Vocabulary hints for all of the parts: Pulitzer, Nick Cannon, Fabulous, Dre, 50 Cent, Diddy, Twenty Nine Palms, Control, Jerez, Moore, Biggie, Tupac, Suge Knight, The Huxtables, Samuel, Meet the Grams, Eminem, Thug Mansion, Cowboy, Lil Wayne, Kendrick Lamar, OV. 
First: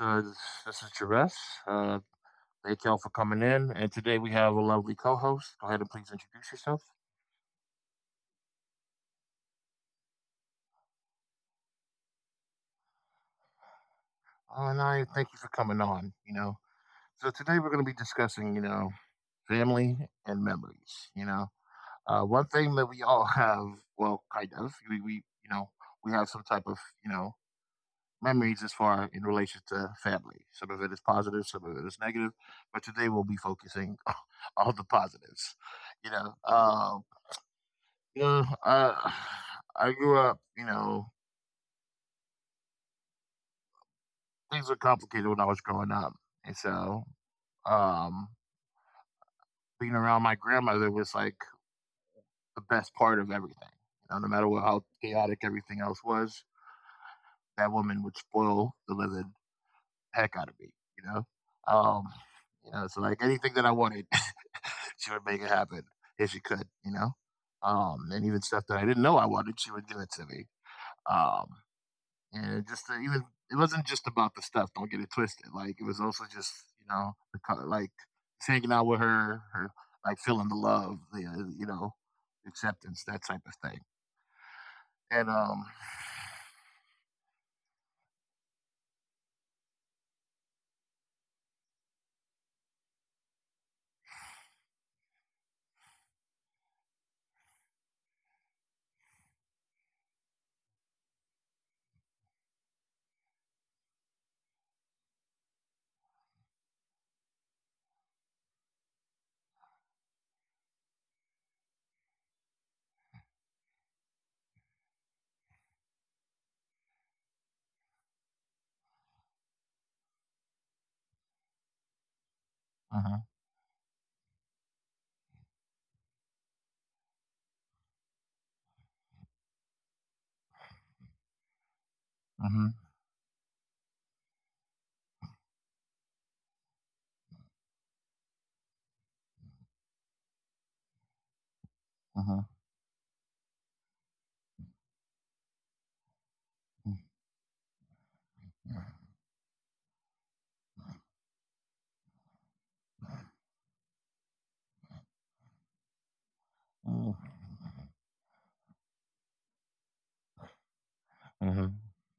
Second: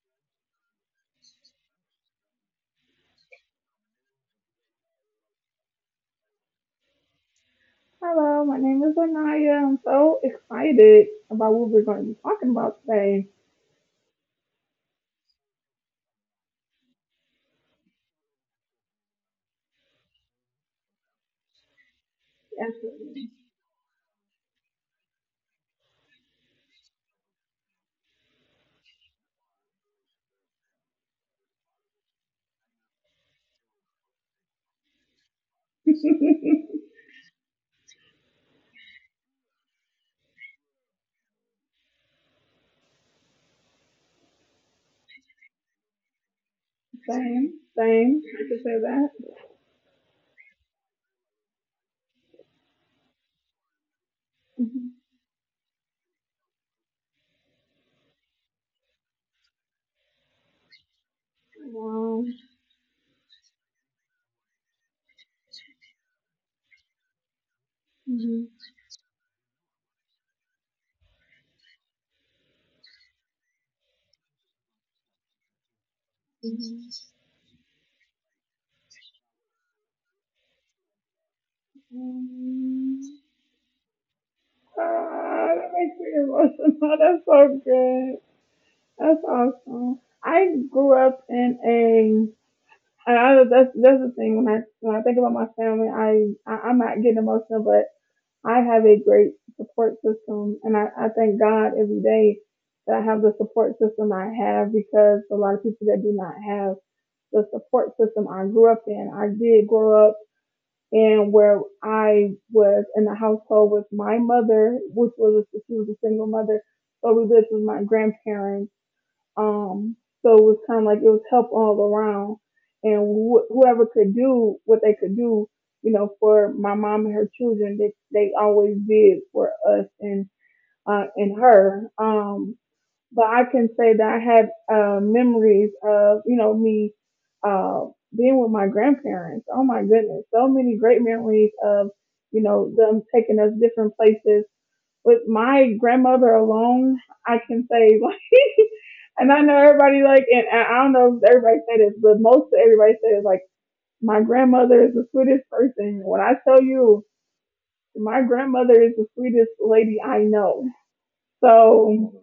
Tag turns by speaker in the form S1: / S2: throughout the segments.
S1: This is Jerez. Uh, thank y'all for coming in. And today we have a lovely co-host. Go ahead and please introduce yourself.
S2: Hello, my name is Anaya. I'm so excited about what we're going to be talking about today.
S1: And I thank you for coming on. You know, so today we're going to be discussing, family and memories. One thing that we
S2: Absolutely.
S1: all have, well, kind of, we have some type of, you know, memories as far in relation to family. Some of it is positive, some of it is negative, but today we'll be focusing on the positives. You know, um, you know, uh, I grew up. You know, things were complicated when I was growing up, and so
S2: same, same.
S1: um,
S2: I could say that.
S1: being around my grandmother was like the best part of everything. You know, no matter what, how
S2: Mhm.
S1: chaotic everything else was, that woman would spoil the living heck out of me, you know? Um,
S2: Wow.
S1: you know, so like anything that I wanted, she would make it happen if she could, you know? And even
S2: Mhm.
S1: stuff that I didn't know I wanted, she would give it to me. Um, and it just even It wasn't just about the stuff. Don't get it twisted. Like it was also just you
S2: Mhm.
S1: know the co- like just hanging out with her, like feeling the love, the
S2: Um,
S1: acceptance, that type of thing. And
S2: Ah, that makes me emotional. That's so good. That's awesome. I grew up in a. I, that's the thing. When I think about my family, I I'm not getting emotional, but I have a great support system, and I thank God every day that I have the support system I have, because a lot of people that do not have the support system I grew up in. I did grow up in where I was in the household with my mother, which was, she was a single mother, but we lived with my grandparents, um, so it was kind of like it was help all around, and
S1: uh-huh,
S2: whoever could do what they could do, you know, for my mom and her children, they always did for us and her.
S1: uh-huh,
S2: But I can say that I had memories of, you know, me uh, being with my grandparents. Oh my goodness, so many great memories of, you know, them taking us different places. With my grandmother alone, I can say like, and I know everybody like, and I don't know if everybody said this, but most everybody says like, my grandmother is the sweetest person. When I tell you,
S1: uh-huh, uh-huh,
S2: my grandmother is the sweetest lady I know.
S1: uh-huh,
S2: So,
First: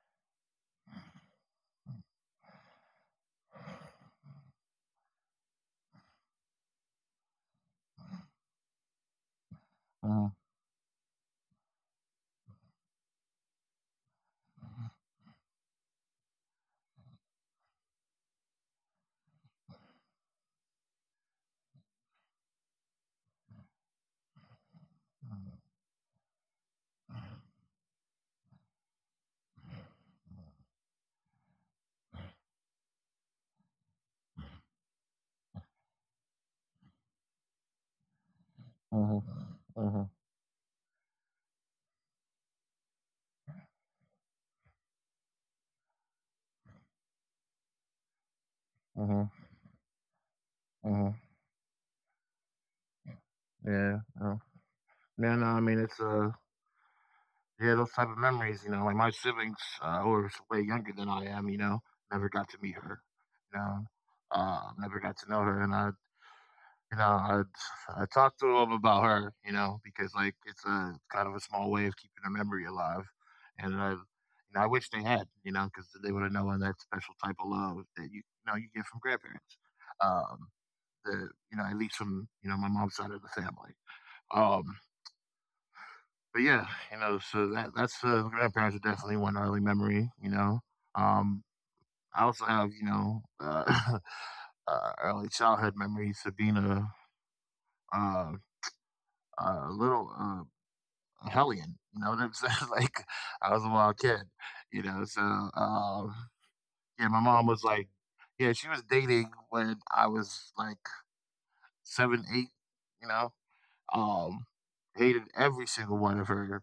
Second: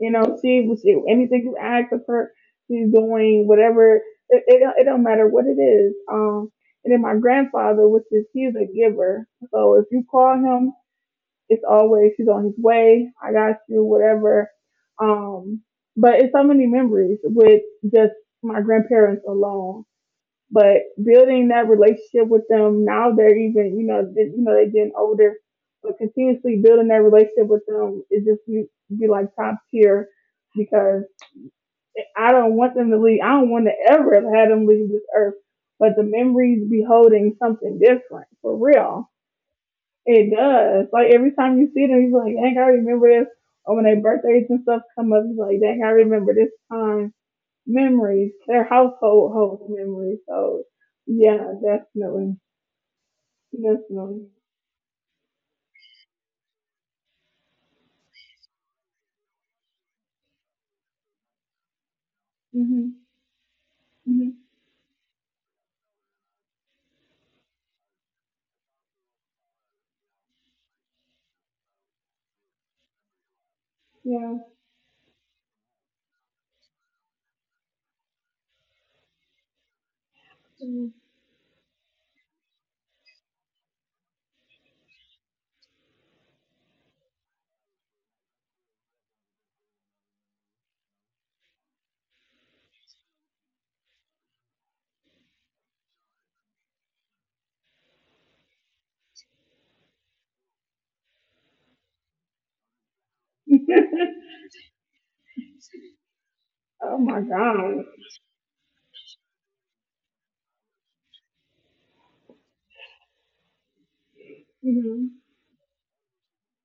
S2: you know, she, anything you ask of her, she's doing whatever. It don't matter what it is. And then my grandfather, which is, he's a giver. So if you call him, it's always, he's on his way. I got you, whatever. Um, but it's so many memories with just my grandparents alone. But building that relationship with them now, they're even, you know, they, they're getting older, but continuously building that relationship with them is just be like top tier, because I don't want them to leave. I don't want to ever have had them leave this earth. But the memories be holding something different for real.
S1: Mhm, mhm,
S2: It does. Like every time you see them, you're like, dang, I remember this. Or when their birthdays and stuff come up, you're like, dang, I remember this time. Memories, their
S1: mhm,
S2: household holds memories. So,
S1: mhm,
S2: yeah, definitely,
S1: yeah,
S2: definitely.
S1: yeah. Yeah, no, I mean, yeah, those type of memories, you know, like my siblings, who are way younger than I am, you know, never got to meet her,
S2: Mhm,
S1: you know,
S2: mhm,
S1: never got to know her, and I, you know, I talked to them about her, you know, because like it's a kind of a small way of keeping her memory alive, and
S2: yeah.
S1: you know, I wish they had, you know, because they would have known that special type of love that you know you get from grandparents. Um,
S2: Mhm.
S1: the you know, at least from you know my mom's side of the family. Um, but yeah, you know, so that that's grandparents are definitely one early memory. Um, I also have early childhood memories of being uh, a little hellion. You know what I'm saying? Like I was a wild kid. You know, so um,
S2: Oh
S1: yeah,
S2: my
S1: my mom was
S2: god.
S1: like, yeah, she was dating when I was like seven, eight. You know, um,
S2: Mhm.
S1: hated every single one of her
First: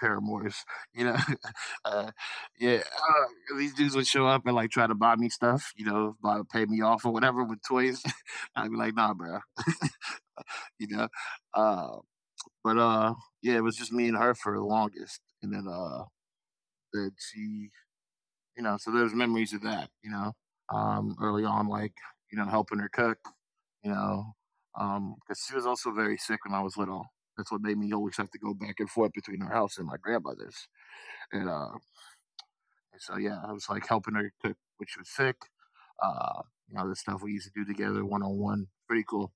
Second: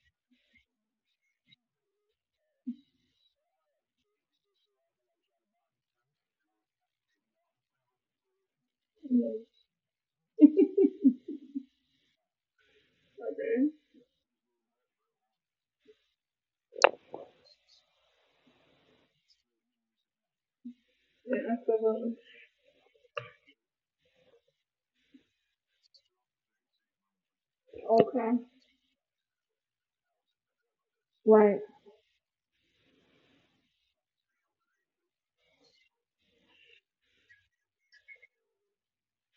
S1: paramours, you know. uh, yeah, these dudes would show up and like try to buy me stuff, you know, buy, pay me off or whatever with toys. I'd be like, nah, bro,
S2: Mhm.
S1: you know. Uh, but yeah, it
S2: Okay.
S1: was just me and her for the longest, and that she, you know, so there's memories of that,
S2: Yeah,
S1: early on, like
S2: absolutely.
S1: you know, helping her cook, you know, because she was also very sick when I was little. That's what made me always have
S2: Okay.
S1: to go back and forth between her house and my grandmother's. And
S2: Right.
S1: uh, And so yeah, I was like helping her cook when she was sick. Uh, you know, the stuff we used to do together one on one. Pretty cool.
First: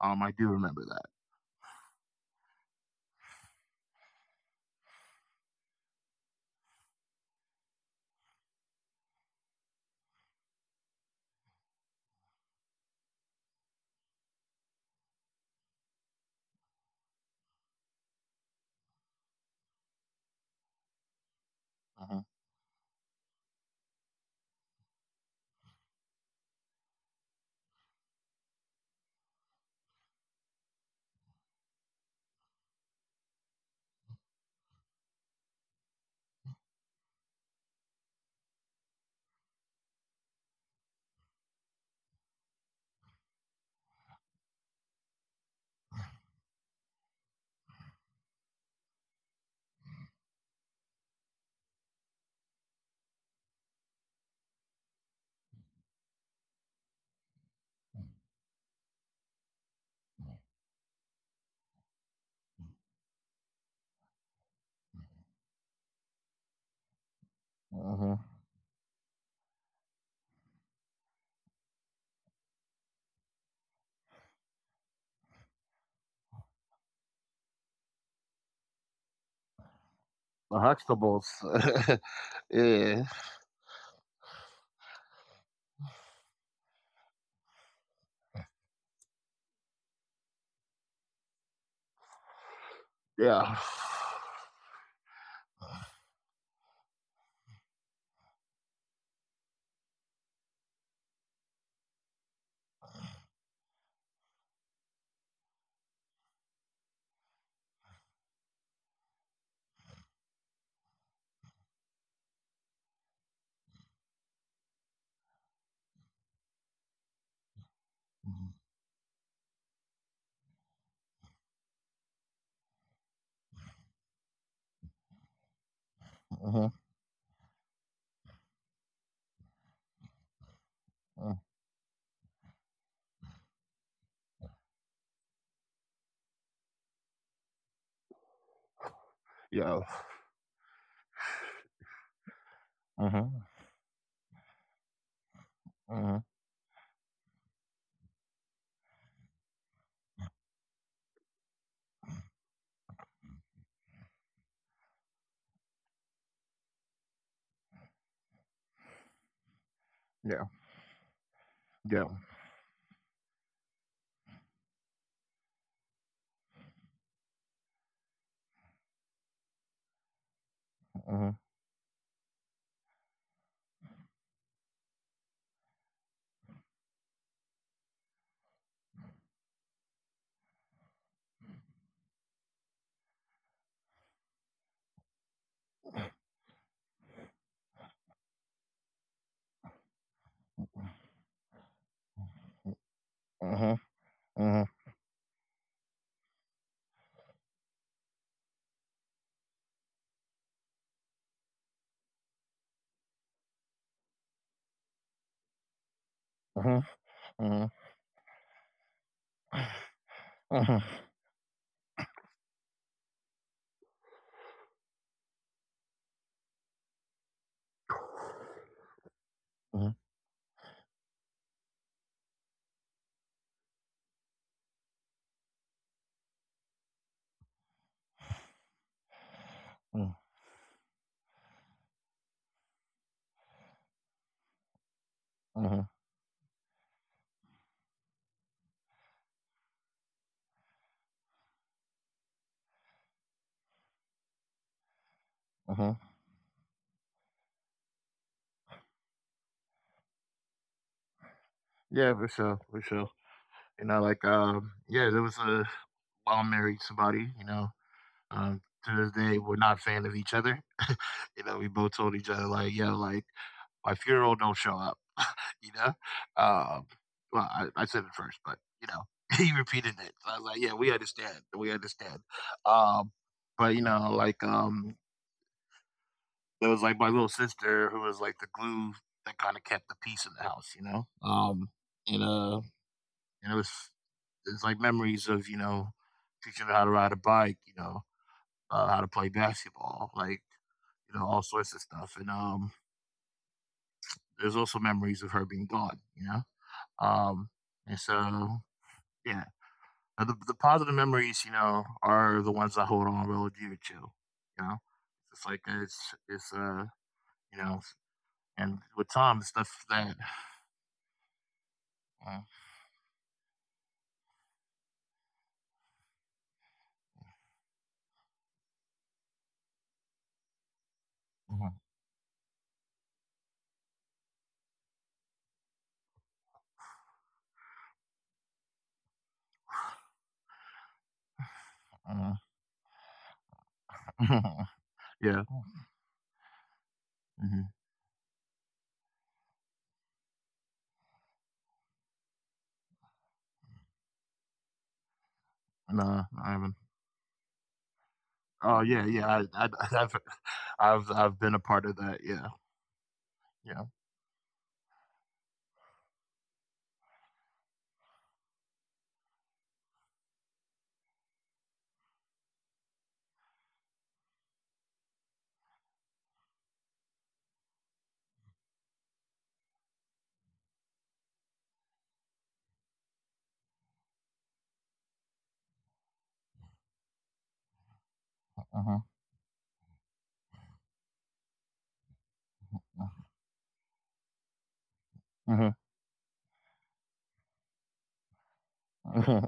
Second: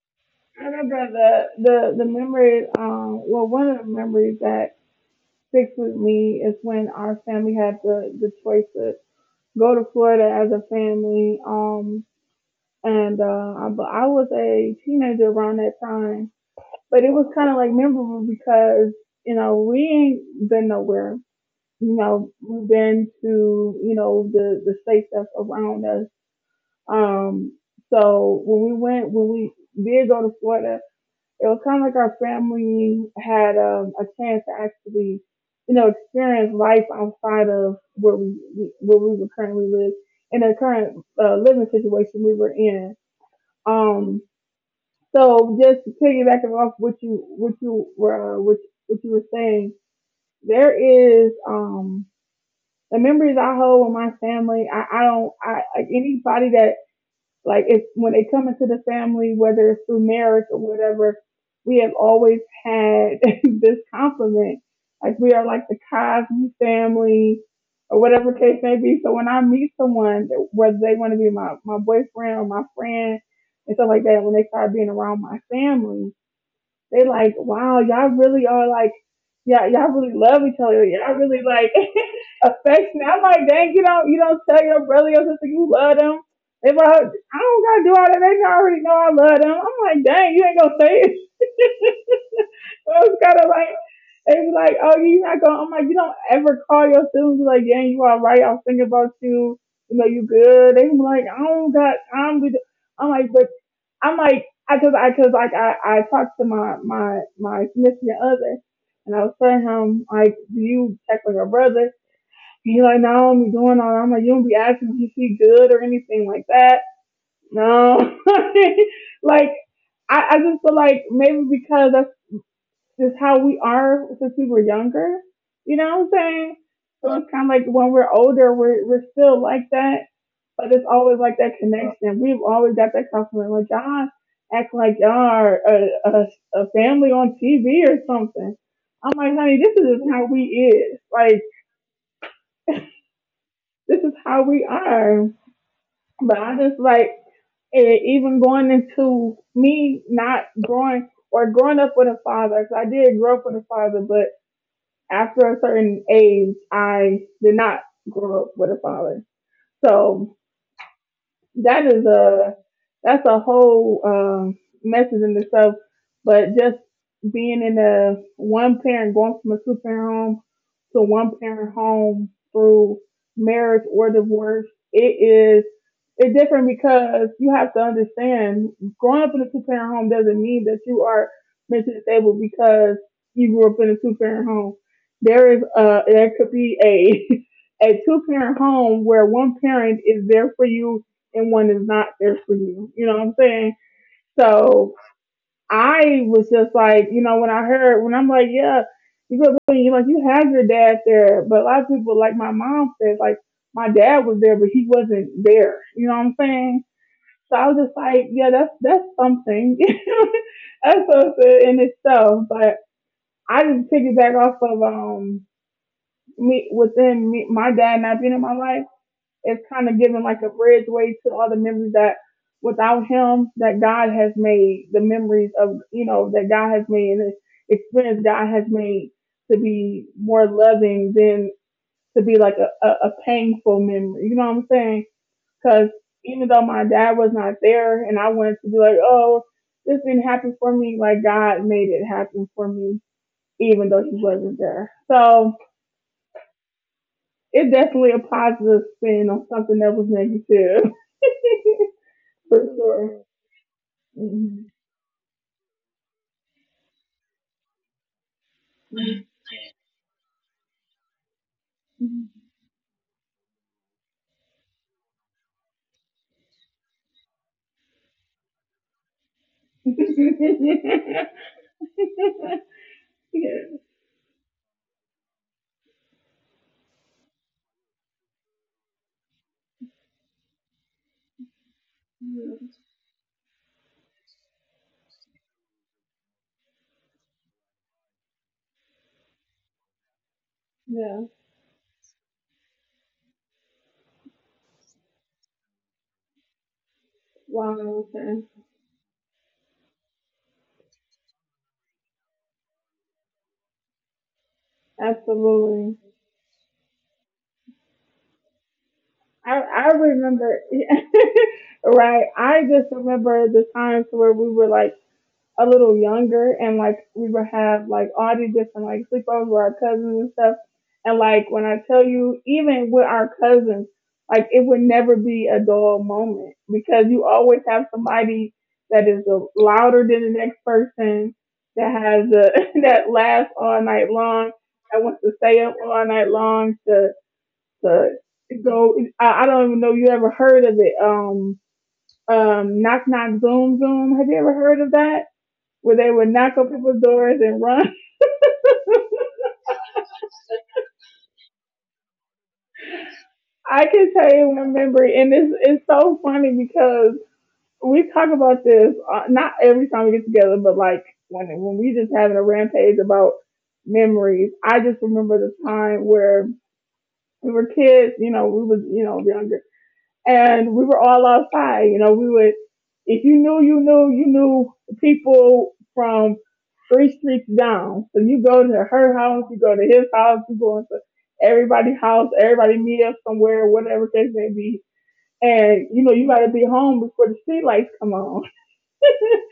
S1: I do
S2: I
S1: remember
S2: remember
S1: that.
S2: the memory. Well, one of the memories that sticks with me is when our family had the choice to go to Florida as a family. And but I was a teenager around that time, but it was kind of like memorable because, you know, we ain't been nowhere. You
S1: Uh-huh.
S2: know, we've been to, you know, the states that's around us. Um, so when we went, when we did go to Florida, it was kind of like our family had a chance to actually, you know, experience life outside of where we, where we were currently live in the current living situation we were in. Um, so just piggybacking off what you were what you were saying, there is the memories I hold with my family. I don't, I like anybody that, like, it's when they come into the family, whether it's through marriage or whatever, we have always had this compliment. Like we are like the Cosby family or
S1: Uh-huh.
S2: whatever case may be. So when I meet someone, whether they want to be my boyfriend or my friend and stuff like that, when they start being around my family, they like, wow, y'all really are like, you y'all really love
S1: The
S2: each other. Y'all really like
S1: Huxtables. yeah.
S2: affectionate. I'm like, dang, you don't tell your brother, your sister you love them. They like, I don't gotta do all that. They already know I love them. I'm like, dang, you ain't gonna say it. I was kind of
S1: Yeah.
S2: like, they was like, oh, you're not going. I'm like, you don't ever call your siblings be like, yeah, you all right? I was thinking about you. You know, you good? They was like, I don't got time to. Do-" I'm like, but I'm like, I cause like I talked to my significant other, and I was telling him like, do you check on your brother? He like, no, I'm doing all. I'm like, you don't be asking if he good or anything like that. No, like I just feel like maybe because that's just how we are since we were younger. You know what I'm saying?
S1: Uh-huh.
S2: So it's kind of like when we're older, we're still like that, but it's always
S1: Uh,
S2: like that connection. We've always got that compliment. Like y'all act like y'all are a, family on TV or something. I'm like, honey, this
S1: Yeah.
S2: is just how we is. Like
S1: Uh-huh.
S2: this is how we are.
S1: Uh-huh.
S2: But I just like it, even going into me not growing or growing up with a father, 'cause I did grow up with a father, but after a certain age, I did not grow up with a father. So
S1: Yeah.
S2: that
S1: Yeah.
S2: is a, that's a whole message in itself. But just being in a one parent, going from a two parent home to one
S1: Uh-huh.
S2: parent home through marriage or divorce, it is, it's different because you have to understand growing up in a two parent home doesn't mean that you are mentally disabled because you grew up in a two parent home. There is there could be a a two parent home where one parent is there for you and one is not there for you. You know what I'm
S1: Uh-huh.
S2: saying?
S1: Uh-huh.
S2: So I was just like, you know, when I heard, when I'm like, yeah, you go, you like, you have your dad there, but a lot of people, like my mom said, like my dad was there, but he wasn't there. You know what I'm saying?
S1: Uh-huh.
S2: So I
S1: Uh-huh.
S2: was just like, yeah, that's something.
S1: Uh-huh. Uh-huh.
S2: That's something in itself. But I just piggyback off of me, within me, my dad not being in my life. It's kind of giving like a bridgeway to all the memories that without him that God has made, the memories of, you know, that God has made and the experience God has made to be more loving than to be like a, painful memory. You know what I'm saying? Cause
S1: Uh-huh.
S2: even though my dad was not there and I wanted to be like, oh, this didn't happen for me, like God made it happen for me, even though he wasn't there. So
S1: Uh-huh.
S2: it definitely a positive spin on something that was negative,
S1: Yeah, for
S2: for
S1: sure. For sure.
S2: sure.
S1: You know, like
S2: Mhm.
S1: yeah, there was a while I married somebody, to this day, we're not a fan of each other. You know, we both told each other like, "Yo, like my funeral, don't show up." You know, um, I said it first, but you know, he repeated it. So I was like,
S2: Yeah.
S1: "Yeah, we understand, we understand." Um, but it was like my little sister who was like the glue that kind of kept the peace in the house. You know, and uh, and it was it's like memories of you know teaching her how to ride a bike. How to play basketball, like
S2: Yeah.
S1: you know, all sorts of stuff. And there's also memories of her being gone, you know. Um,
S2: Wow.
S1: and
S2: Okay.
S1: so yeah, the positive memories, you know, are the ones I hold on real dear to. You know, it's like
S2: Absolutely.
S1: it's you know, and with Tom, it's
S2: I
S1: stuff that
S2: remember. Right.
S1: uh,
S2: I just remember the times where we were like a little younger, and like we would have like all these different like sleepovers with our cousins and stuff. And like when
S1: mhm,
S2: I tell you, even with our cousins, like it would never be a dull moment because you always have somebody that is louder than the next person, that has
S1: uh,
S2: a, that laughs all night long, that wants to
S1: yeah,
S2: stay up all night long to
S1: hmm
S2: to go. I don't even know if you ever heard of it. Knock knock zoom zoom. Have you ever heard of that? Where
S1: and
S2: they would
S1: I
S2: knock on
S1: haven't.
S2: people's doors and run.
S1: Oh yeah, yeah, I I've I've been a part of that. Yeah,
S2: I
S1: yeah,
S2: can tell you one memory, and it's so funny because we talk about this not every time we get together, but like when we just having a rampage about memories. I just remember the time where we were kids. You know, we was, you know, younger, and we were all outside. You know, we would, if you knew, you knew, you knew people from three streets down. So you go to
S1: uh-huh.
S2: her house, you go to his house, you go into everybody's house, everybody meet up somewhere, whatever case may be. And, you know, you gotta be home before the street lights come on.
S1: uh-huh,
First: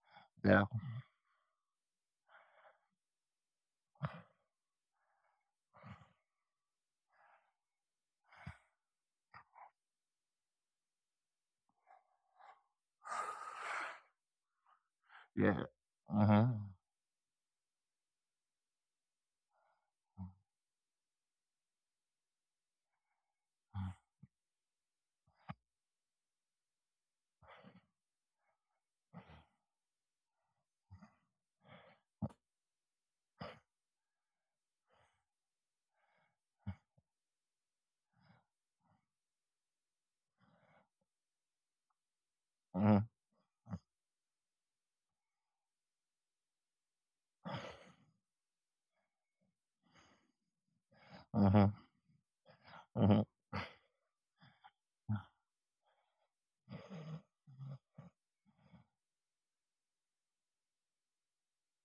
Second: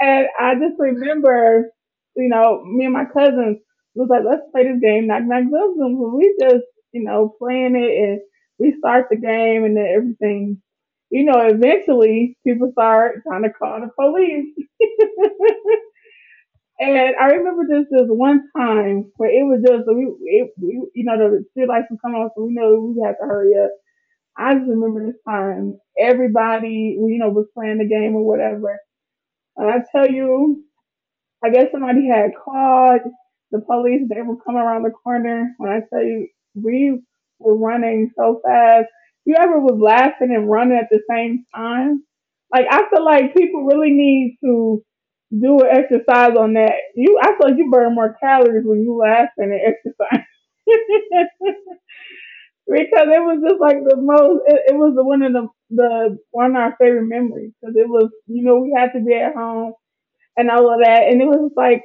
S2: And I
S1: yeah,
S2: just remember, you know, me and my cousins was like, let's play this game, knock knock boom boom. Boom." We just, you know, playing it and we start the game and then everything. You know, eventually people start trying to call the police.
S1: yeah. Uh-huh.
S2: And I remember this this one time where it was just we, it, we, you know, the street lights were coming on, so we know we had to hurry up. I just remember this time everybody, you know, was playing the game or whatever. And I tell you, I guess somebody had called the police. They were coming around the corner. When I tell you, we were running so fast. You ever was laughing and running at the same time? Like I feel
S1: Mhm,
S2: like people really need to do an exercise on that. I feel like you burn more calories when you laughing and exercise.
S1: mhm,
S2: Because
S1: mhm.
S2: it was just like the most. It was the one of our favorite memories because it was you know we had to be at home and all of that, and it was like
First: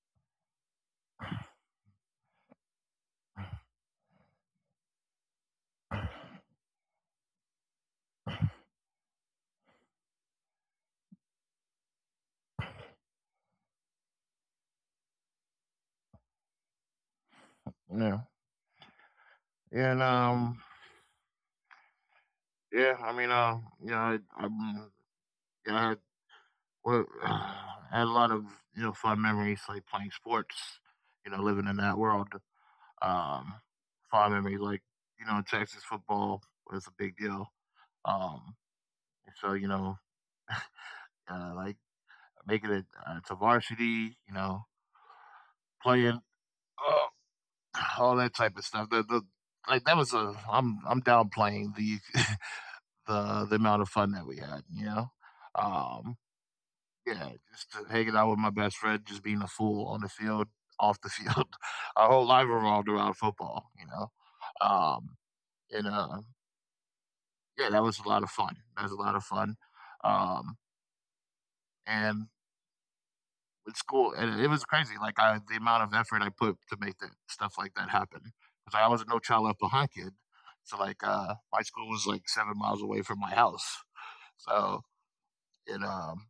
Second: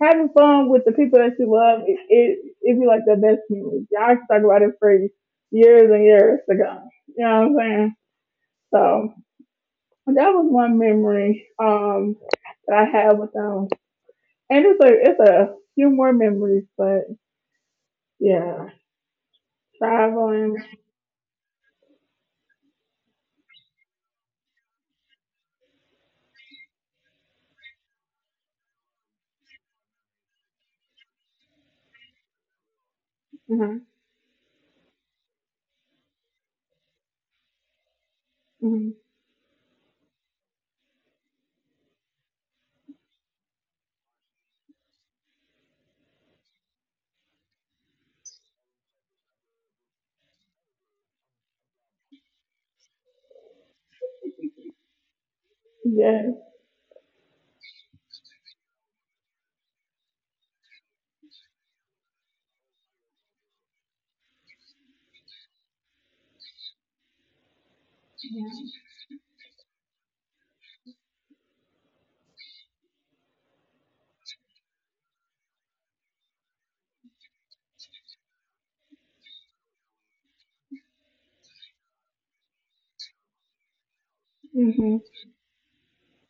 S2: having fun with the people that you love, it'd be like the best memory. I could talk about it for years and years to come. You know what I'm saying? So that was one memory that I had with them. And it's a few more memories, but
S1: Yeah,
S2: yeah,
S1: yeah, and
S2: traveling.
S1: yeah. Yeah, I, um, yeah, I had, well, I had a lot of you know fun memories like playing sports. Living in that world, um,
S2: Uh-huh.
S1: fond memories like you know Texas football was a big deal. Um,
S2: Hmm.
S1: so like making it to varsity, you know, playing uh, all that type of stuff. The like that was a I'm downplaying the the amount of fun that we had, you know? Um,
S2: Yes.
S1: yeah, just to hanging out with my best friend, just being a fool on the field, off the field. Our whole life revolved around football, you know? Um, and yeah, that was a lot of fun. That was a lot of fun. Um, and with school, and it was crazy. The amount of effort I put to make that stuff like that happen. Because I was a no child left behind kid. So my school was like 7 miles away from my house. So
S2: Hmm.
S1: and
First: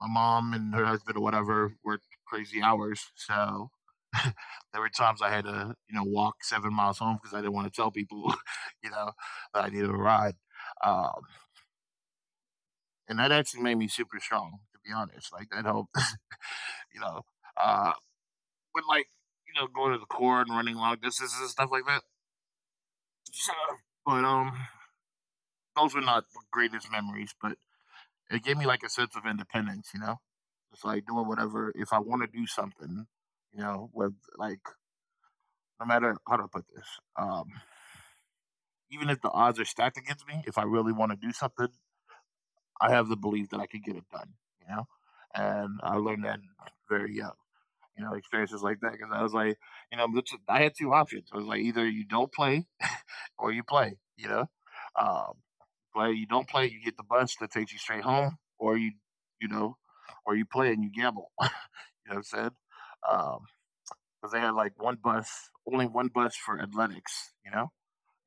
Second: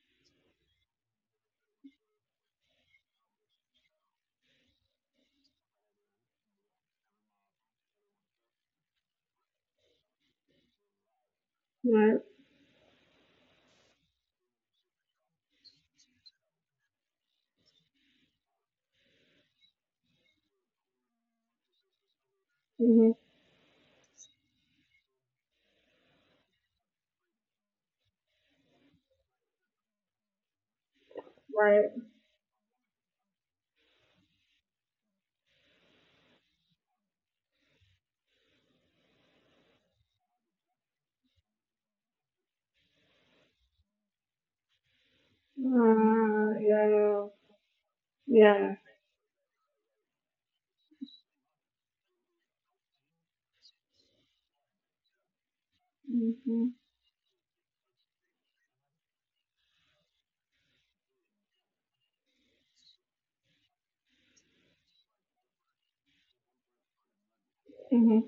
S1: my mom and her husband or whatever worked crazy hours. So there were times I had to, you know, walk 7 miles home because I didn't want to tell people, you know, that I needed a ride. Um,
S2: Right.
S1: and that actually made me super strong, to be honest. Like that helped, you know. Uh, but you know, going to the court and running long distances and stuff like that.
S2: Hmm.
S1: So, But those were not the greatest memories. But it gave me like a sense of independence, you know? It's like doing whatever,
S2: Right.
S1: if I want to do something, you know, with like, no matter how to put this, um, even if the odds are stacked against me, if I really want to do something, I have the belief that I can get it done, you know? And I learned that
S2: Uh,
S1: very
S2: yeah.
S1: young, you know, experiences
S2: Yeah.
S1: like that. Cause I was like, you know, I had two options. I was like, either you don't play or you play. Um, play. You don't play,
S2: Hmm.
S1: you get the bus that takes you straight home, you know, or you play and you gamble. You know what I'm saying? Um, Because they had like one bus, only one bus for athletics. You know,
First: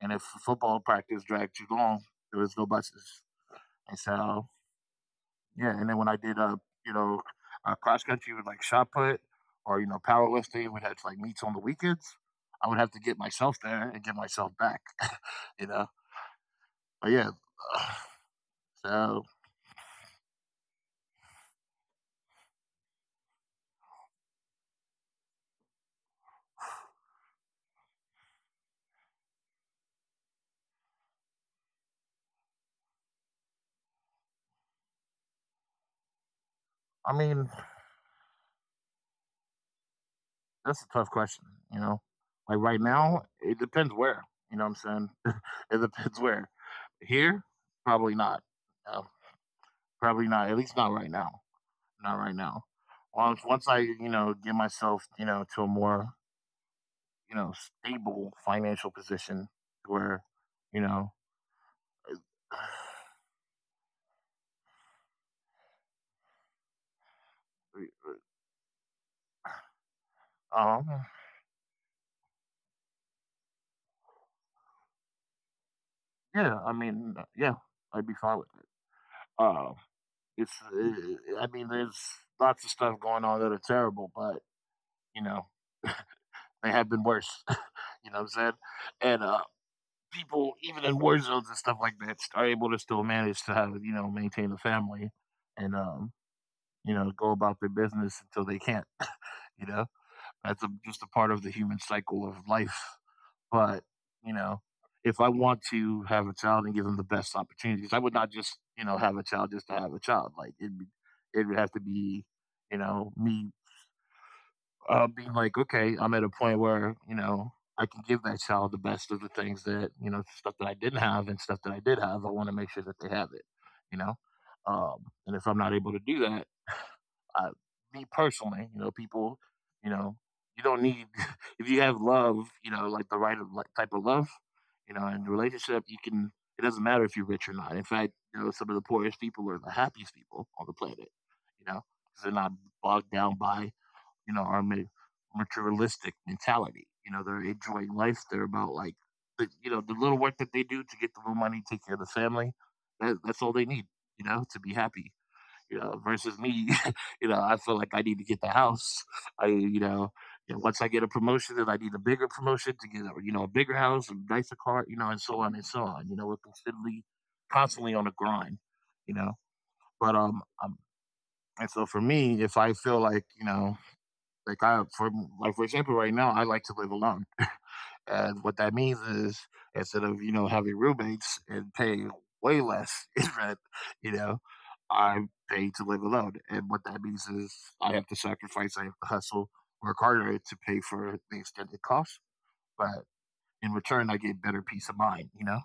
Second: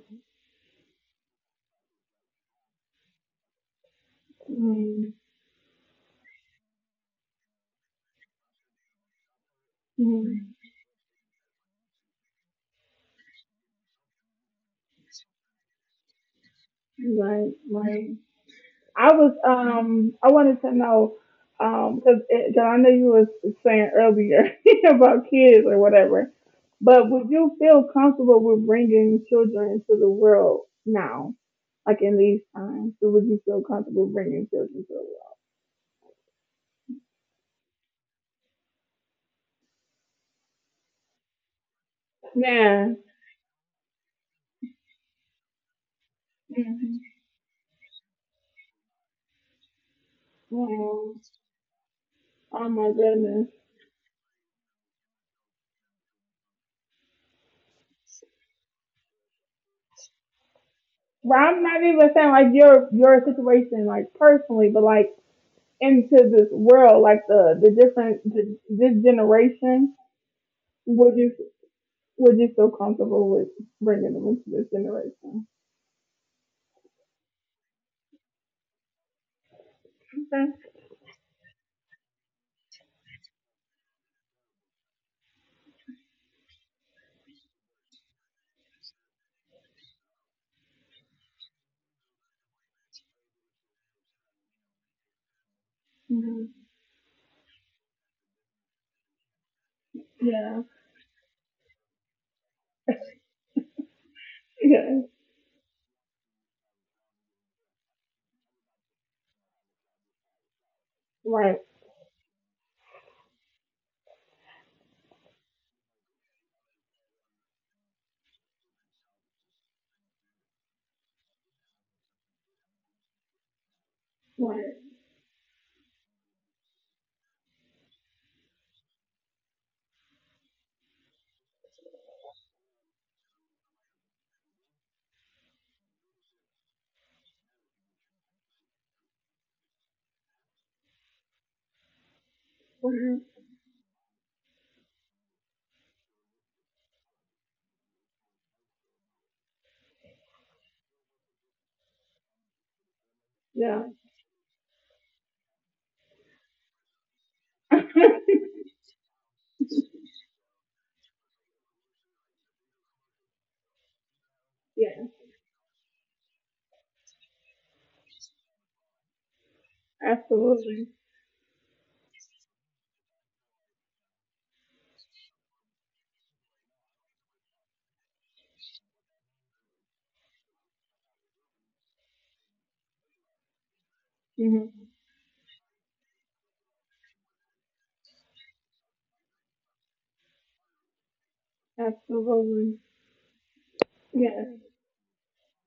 S1: and if football practice dragged too long, there was no buses. And so
S2: Hmm.
S1: yeah, and then when I did you know, cross country with like shot put or you know
S2: Hmm.
S1: powerlifting, we had like meets on the weekends. I would have to get myself there and get myself back. You know, but yeah.
S2: Right.
S1: uh,
S2: Right. I
S1: So,
S2: was I wanted to know because I know you was saying earlier about kids or whatever, but would you feel comfortable with bringing children into the world now, like in these times? Or would you feel comfortable bringing children to the world?
S1: I mean, that's a tough question, you know? Like right
S2: Yeah.
S1: now, it depends where, you know what I'm saying? It depends where.
S2: Mhm.
S1: Here, probably not. Uh, probably not, at least not right
S2: Wow.
S1: now. Not right now.
S2: Oh my
S1: Once,
S2: goodness.
S1: once I, you know, get myself, you know, to a more, you know, stable financial position where, you know,
S2: Well, I'm not even saying like your situation like personally, but like into this world, like the the different the, this generation.
S1: um,
S2: Would you Would you feel comfortable with bringing them into this generation?
S1: yeah, I mean, yeah, I'd be fine with it. Uh,
S2: Okay.
S1: I mean, there's lots of stuff going on that are terrible, but you know, they have been worse, you know what I'm saying? And, people, even in war zones and stuff like that, are able to still manage to have, you know, maintain a family and,
S2: Mhm.
S1: you know, go about their business until they can't, you know?
S2: Yeah.
S1: That's a, just a part of the human cycle of life. But, you know,
S2: Yeah.
S1: if I want to have a child and give them the best opportunities, I would not just, you know, have a child just to have a child. Like, it'd be, it would
S2: Right.
S1: have to be, you know, me being like, okay, I'm at a point where you know I can give that child the best of the things that you know stuff that I didn't have and stuff that I did have. I want to make sure that they have it, you know.
S2: Right.
S1: And if I'm not able to do that, I, me personally, you know, you know, you don't need if you have love, you know, like the right of, like, type of love, you know, in the relationship, you can. It doesn't matter if you're rich or not. In fact, you know, some of the poorest people are the happiest people on the planet, you know, because they're not bogged
S2: Mhm.
S1: down by our materialistic mentality. You know, they're enjoying life. They're about like the the little work that they do to get the little money, take care of the family. That's
S2: Yeah.
S1: all they need. You know, to be happy. You know, versus me. I feel like I need to get the house. I you know. Once I get a promotion, then I need a bigger promotion to get, a bigger house, a nicer car, you
S2: Yeah.
S1: know, and so on and so on. You know, we're constantly on a grind, you know. But
S2: Absolutely.
S1: and so for me, if I feel like you know like I, for like for example, right now I like to live alone, and what that means is instead of having roommates and paying way less in rent, you know,
S2: Mhm.
S1: I'm paid to live alone, and what that means is I have to sacrifice, I have to hustle, work harder to pay for the extended costs,
S2: Absolutely.
S1: but in return I get
S2: Yeah.
S1: better peace of mind, you know.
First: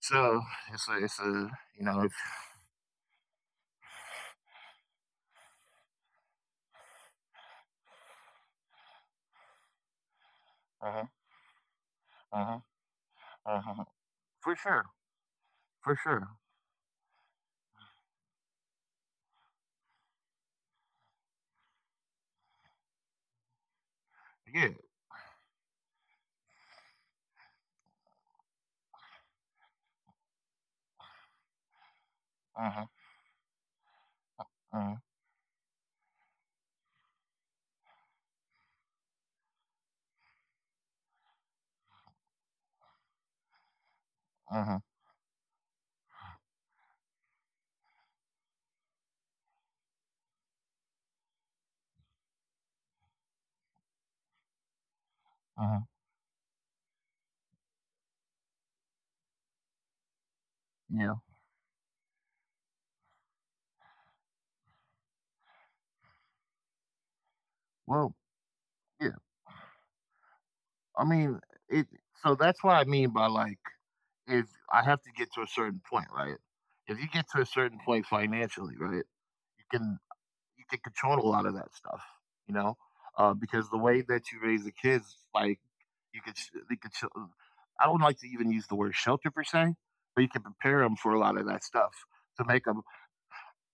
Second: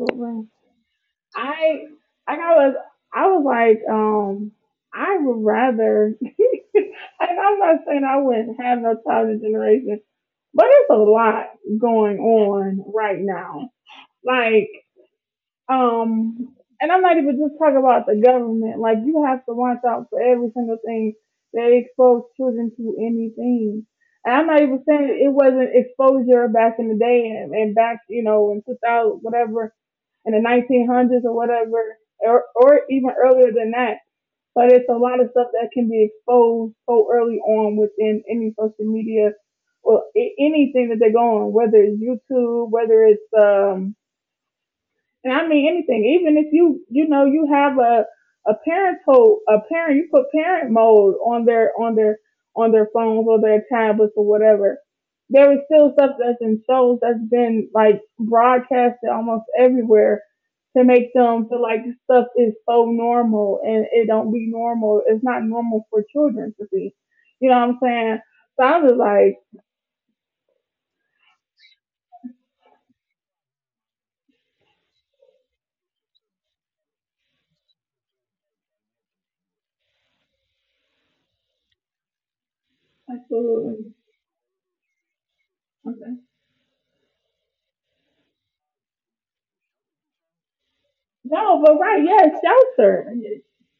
S1: So it's a, it's a, you
S2: I
S1: know, it's,
S2: like I was I was like, I would rather and I'm not saying I wouldn't have no child in generation, but it's a
S1: uh-huh,
S2: lot going
S1: uh-huh,
S2: on right now.
S1: uh-huh. For
S2: Like
S1: sure, for sure,
S2: um, and I'm not even just talking about the government. Like you have to watch out for every single thing they expose children to anything. And I'm not
S1: yeah,
S2: even saying it wasn't exposure back in the day, and back, you know, in 2000, whatever, in the 1900s or whatever, or
S1: uh-huh,
S2: even earlier than that. But it's a
S1: uh-huh,
S2: lot of stuff that can be exposed so early on within any social media or anything that they go on, whether it's YouTube, whether it's,
S1: uh-huh,
S2: and I mean anything, even if you you know you have a parent you put parent mode on their on their on their phones or their tablets or whatever. There is
S1: uh-huh.
S2: still stuff that's in shows that's been like broadcasted almost everywhere to make
S1: Yeah.
S2: them feel like stuff is so normal, and it don't be normal. It's not normal for children to see. You know what I'm
S1: Well,
S2: saying? So I was
S1: I mean, it so that's what I mean by like if I have to get to a certain point, right? If you get to a certain point financially, right, you can you can control a lot of that stuff, you know,
S2: like,
S1: because the
S2: absolutely.
S1: way that you raise the kids, like
S2: Okay.
S1: you could sh- they could. Sh- I don't like to even use the word shelter per se, but you can prepare them for a lot of
S2: No,
S1: that
S2: but
S1: stuff
S2: right, yeah,
S1: to make 'em
S2: shelter.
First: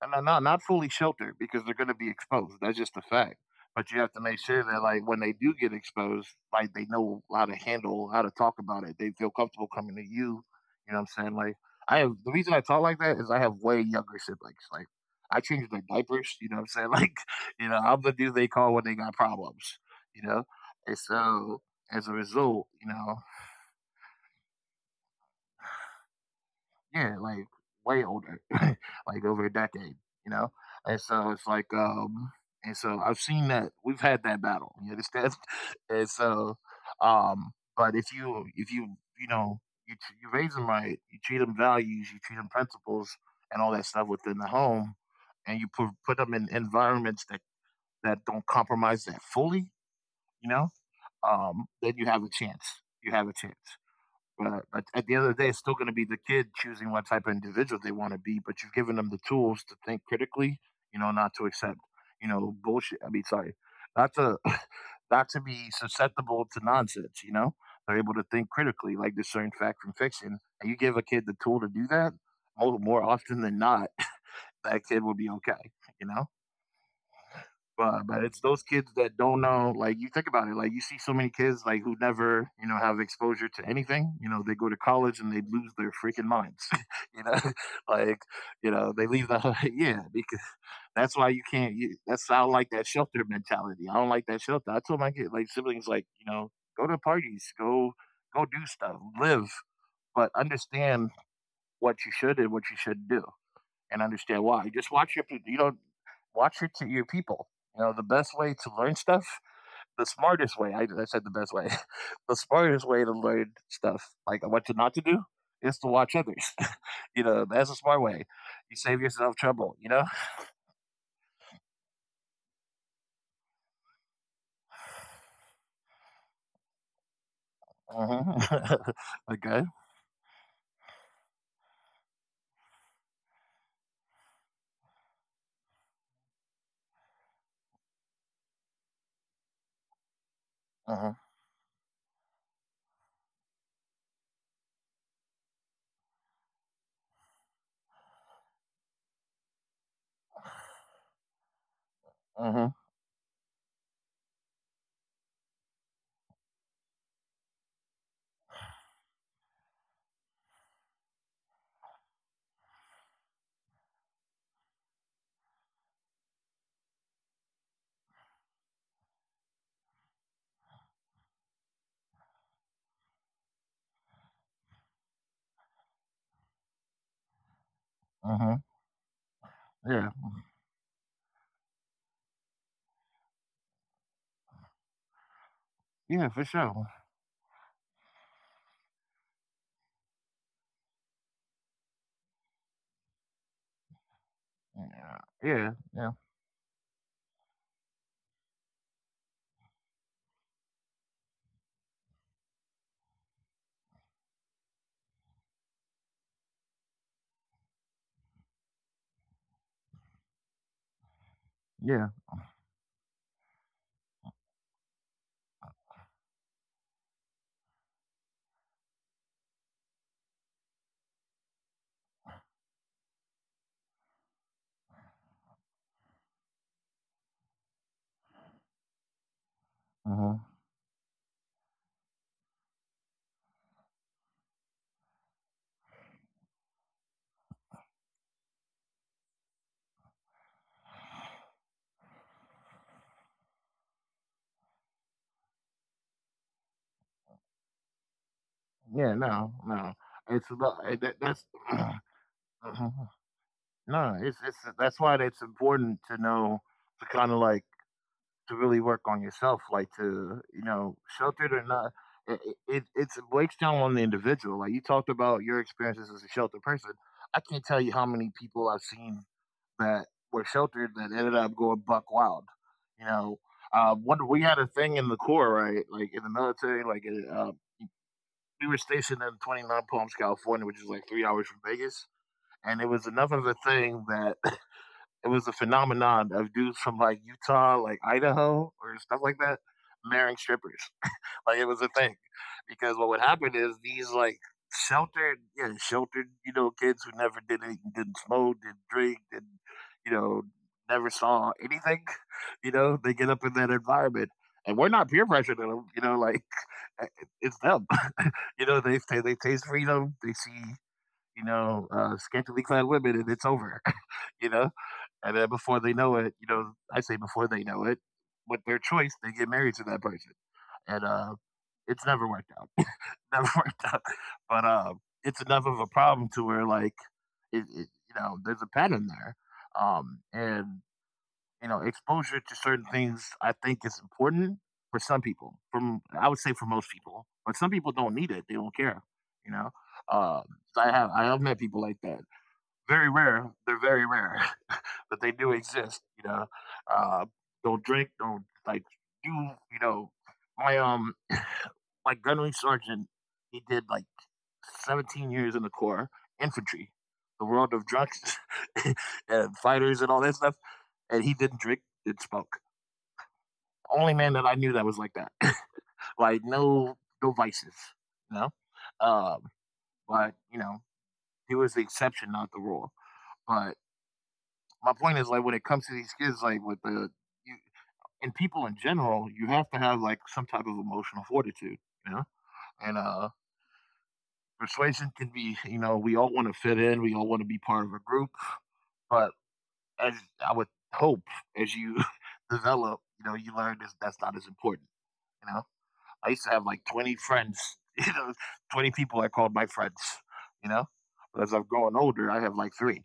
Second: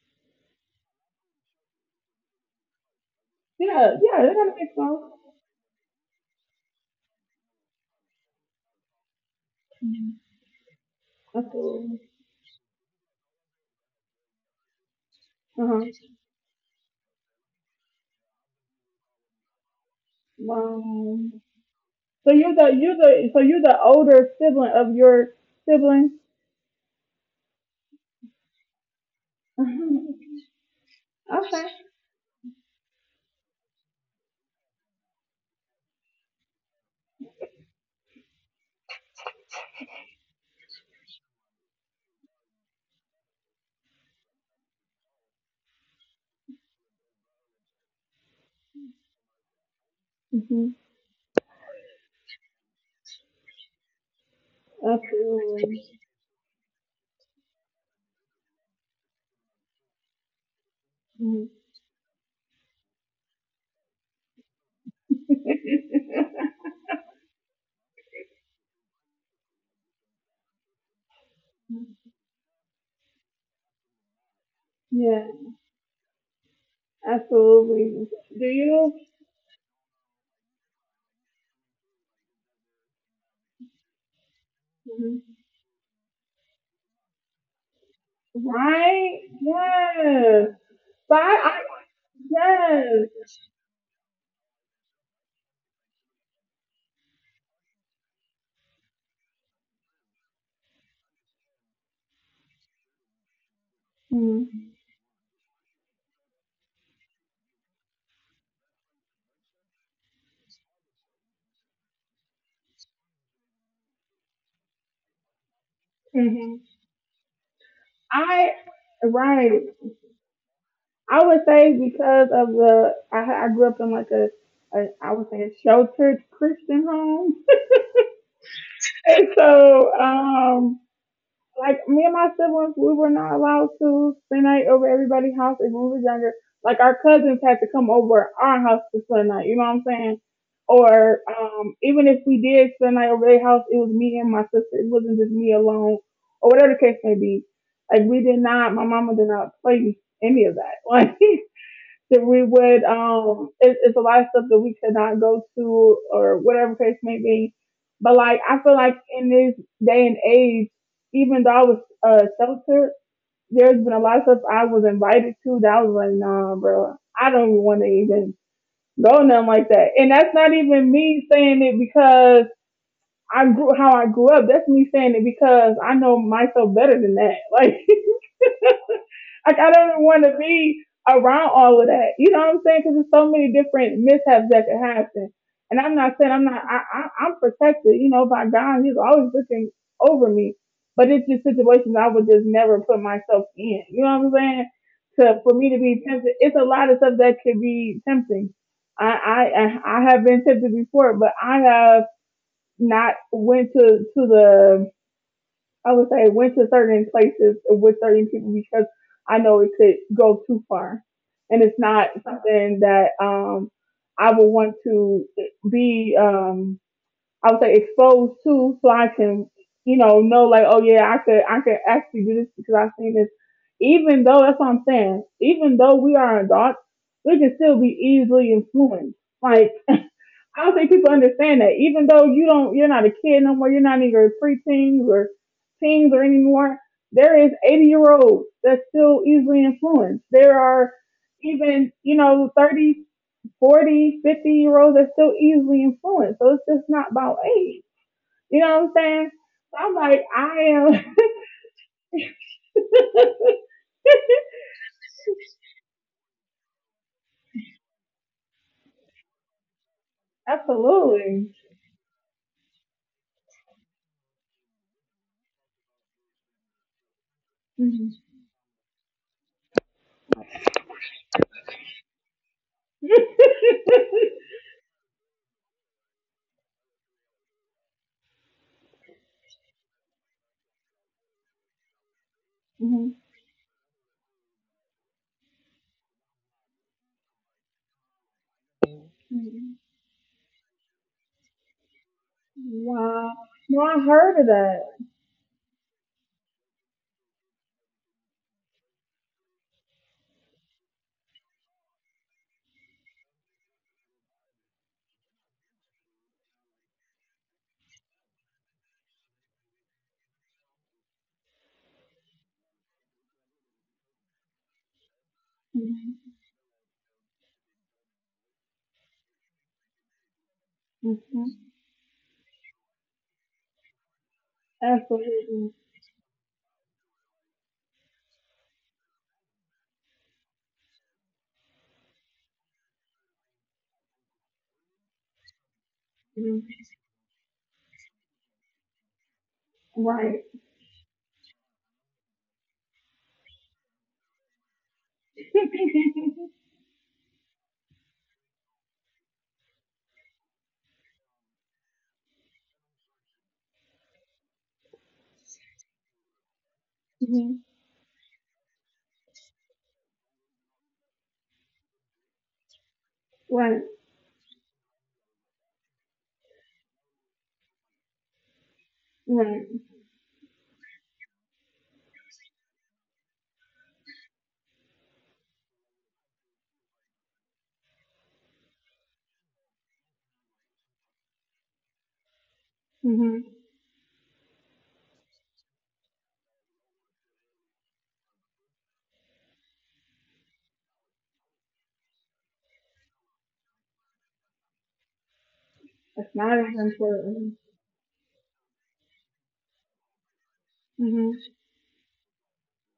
S1: and they're not fully sheltered because they're gonna be exposed, that's just a fact, but
S2: Yeah,
S1: you have to
S2: yeah, that
S1: make
S2: kind of
S1: sure
S2: makes
S1: that, like,
S2: sense.
S1: when they do get exposed, like, they know how to handle, how to talk about it, they feel comfortable coming to you, you know what I'm saying?
S2: That's
S1: Like, I
S2: cool.
S1: have the reason I talk like that is I have way younger siblings, like, I
S2: Uh
S1: changed their
S2: huh.
S1: diapers, you know what I'm saying? Like, you know, I'm the dude they call when they got problems, you know? And
S2: Wow.
S1: so, as a
S2: So
S1: result, you know,
S2: you're the older sibling of your sibling.
S1: yeah, like way older, like over a decade, you
S2: Okay.
S1: know? And so it's like, and so I've seen that we've had that battle, you understand? And so, but if you, you know, you, tr- you raise them right, you treat them values, you treat them principles and all that stuff within the home, and you put them in environments that don't compromise that fully, you know,
S2: Hmm.
S1: then you have a chance. You have a chance. But
S2: That's
S1: at the end of the day, it's
S2: cool.
S1: still going to be the kid choosing what type of individual they want to be. But you've given them the tools to think critically, you know, not to
S2: Mhm.
S1: accept, you know, bullshit. I mean, sorry, not to not to be susceptible to nonsense. You know, they're able to think critically, like discern fact from fiction. And you give a kid the tool to do that more often than not, that kid will
S2: Yeah,
S1: be okay. You know. But
S2: absolutely.
S1: it's
S2: Do
S1: those kids
S2: you?
S1: that don't know, like you think about it, like you see so many kids like who never, you know, have exposure to anything. You know, they go to college and they
S2: Mhm.
S1: lose their freaking minds. you know, like they leave
S2: Right?
S1: the yeah because
S2: Yes.
S1: that's why
S2: But
S1: you
S2: I
S1: can't. You, that's I don't like that
S2: yes.
S1: shelter mentality. I don't like that shelter. I told my kid like siblings like go to parties, go do stuff, live, but understand what you should and what you should do and understand why.
S2: Mm-hmm.
S1: Just watch your watch your people. You know the best way to learn stuff, the smartest way. I said the best way, the smartest way to learn stuff, like what to not to do, is to watch others. You know that's a smart way.
S2: I
S1: You save yourself trouble.
S2: right.
S1: You know.
S2: I would say because of the I grew up in like a, I would say, a sheltered Christian home,
S1: Hmm.
S2: and
S1: Okay.
S2: so like me and my siblings, we were not allowed to spend night over everybody's house if we were younger. Like our cousins had to come over our house to spend night. You know what I'm saying?
S1: Hmm.
S2: Or even if we did spend night over their house, it was me and my sister. It wasn't just me alone, or whatever the case may be. Like we did not. My mama did not play any of that. Like that we
S1: Hmm.
S2: would it's a lot of stuff that we could not go to or whatever case may be, but like I feel like in this day and age, even though I was sheltered, there's been a lot of stuff I was invited to that I was like, nah bro, I don't even want to even go, nothing like that. And that's not even me saying it because I grew how I grew up, that's me saying it because I know myself better than that. Like
S1: Hmm.
S2: like I
S1: Yeah.
S2: don't want to be around all of that. You know what I'm saying? Because there's so many different mishaps that could happen. And I'm not
S1: Yeah.
S2: saying
S1: For
S2: I'm not.
S1: sure.
S2: I I'm protected. You know, by God, He's always looking over me. But it's just situations I would just never put myself in. You know what I'm saying?
S1: Yeah.
S2: To for
S1: Yeah.
S2: me to
S1: Yeah.
S2: be tempted, it's a lot of stuff that could be tempting. I have been tempted before, but I have not went to the I would say went to certain places with certain people because I know it could go too far. And it's
S1: Yeah.
S2: not something that I would want to be I would say exposed to so I can, you know like, oh yeah, I could actually do this because I've seen this. Even though that's what I'm saying, even though we are adults, we can still be easily influenced. Like
S1: Hmm.
S2: I don't think people understand that. Even though you're not a kid no more. You're not even pre-teens or teens or anymore. There is 80-year-olds that's still easily influenced. There are even, you know, 30, 40, 50-year-olds that's still easily influenced. So it's just not about age. You know what I'm
S1: Yeah.
S2: saying?
S1: No.
S2: So
S1: No.
S2: I'm like,
S1: It's about
S2: I
S1: that, that's.
S2: am
S1: No, it's that's why it's important to know to kind of like to really work on yourself, like to you know, sheltered
S2: absolutely.
S1: or not. It, it breaks down on the individual. Like you talked about your experiences as a sheltered person. I can't tell you how many
S2: Mm-hmm.
S1: people I've seen that were sheltered that ended up going buck wild. You know, one we had a thing in the Corps, right? Like in the military, like uh, we were stationed in 29 Palms, California, which is like 3 hours from Vegas, and it was
S2: Mhm.
S1: enough of a thing that. It was a phenomenon of dudes from like Utah, like Idaho, or stuff like that, marrying strippers. Like it was a thing, because what would
S2: Wow.
S1: happen is
S2: No,
S1: these
S2: I
S1: like
S2: heard of that.
S1: sheltered, yeah, sheltered, you know, kids who never did anything, didn't smoke, didn't, drink, didn't, you know, never saw anything, you know, they get up in that environment. And we're not peer pressuring them, you know, like it's them. You know, they taste freedom, they see, you know, scantily clad women, and it's over. You know, and then before they know it, you know, I say before they know it, with their choice, they get married to that person. And
S2: Mm-hmm.
S1: it's never worked out. It never worked out. But it's enough
S2: Absolutely.
S1: of a problem to where, like, you know, there's a pattern there. And, you know, exposure to certain things, I think, is important for some people. From I would say
S2: Hmm.
S1: for most people, but some people don't need it. They don't care. You know,
S2: Right.
S1: um, I have met people like that. Very rare. They're very rare. But they do exist. You know, uh, don't drink, don't like do. You know, my um my gunnery sergeant, he did like 17 years in the Corps, infantry, the
S2: Hmm.
S1: world of drugs and fighters and all that stuff, and he didn't drink, didn't smoke.
S2: Right.
S1: Only man that I knew that was like that, like no vices, you know. Um,
S2: Right.
S1: but you know, he was the exception, not the rule. But my point is like when it comes to these kids, like with you, and people in general, you have to have like some type of emotional fortitude, you know? And
S2: Hmm.
S1: persuasion can be, you know, we all want to fit in, we all want to be part of a group, but as I would hope as you develop, you know, you learn this that's not as important, you know?
S2: That's
S1: I used to
S2: not
S1: have
S2: as
S1: like 20
S2: important.
S1: friends, you know, 20 people I called my friends, you know? But as
S2: Hmm.
S1: I've grown older, I have like 3.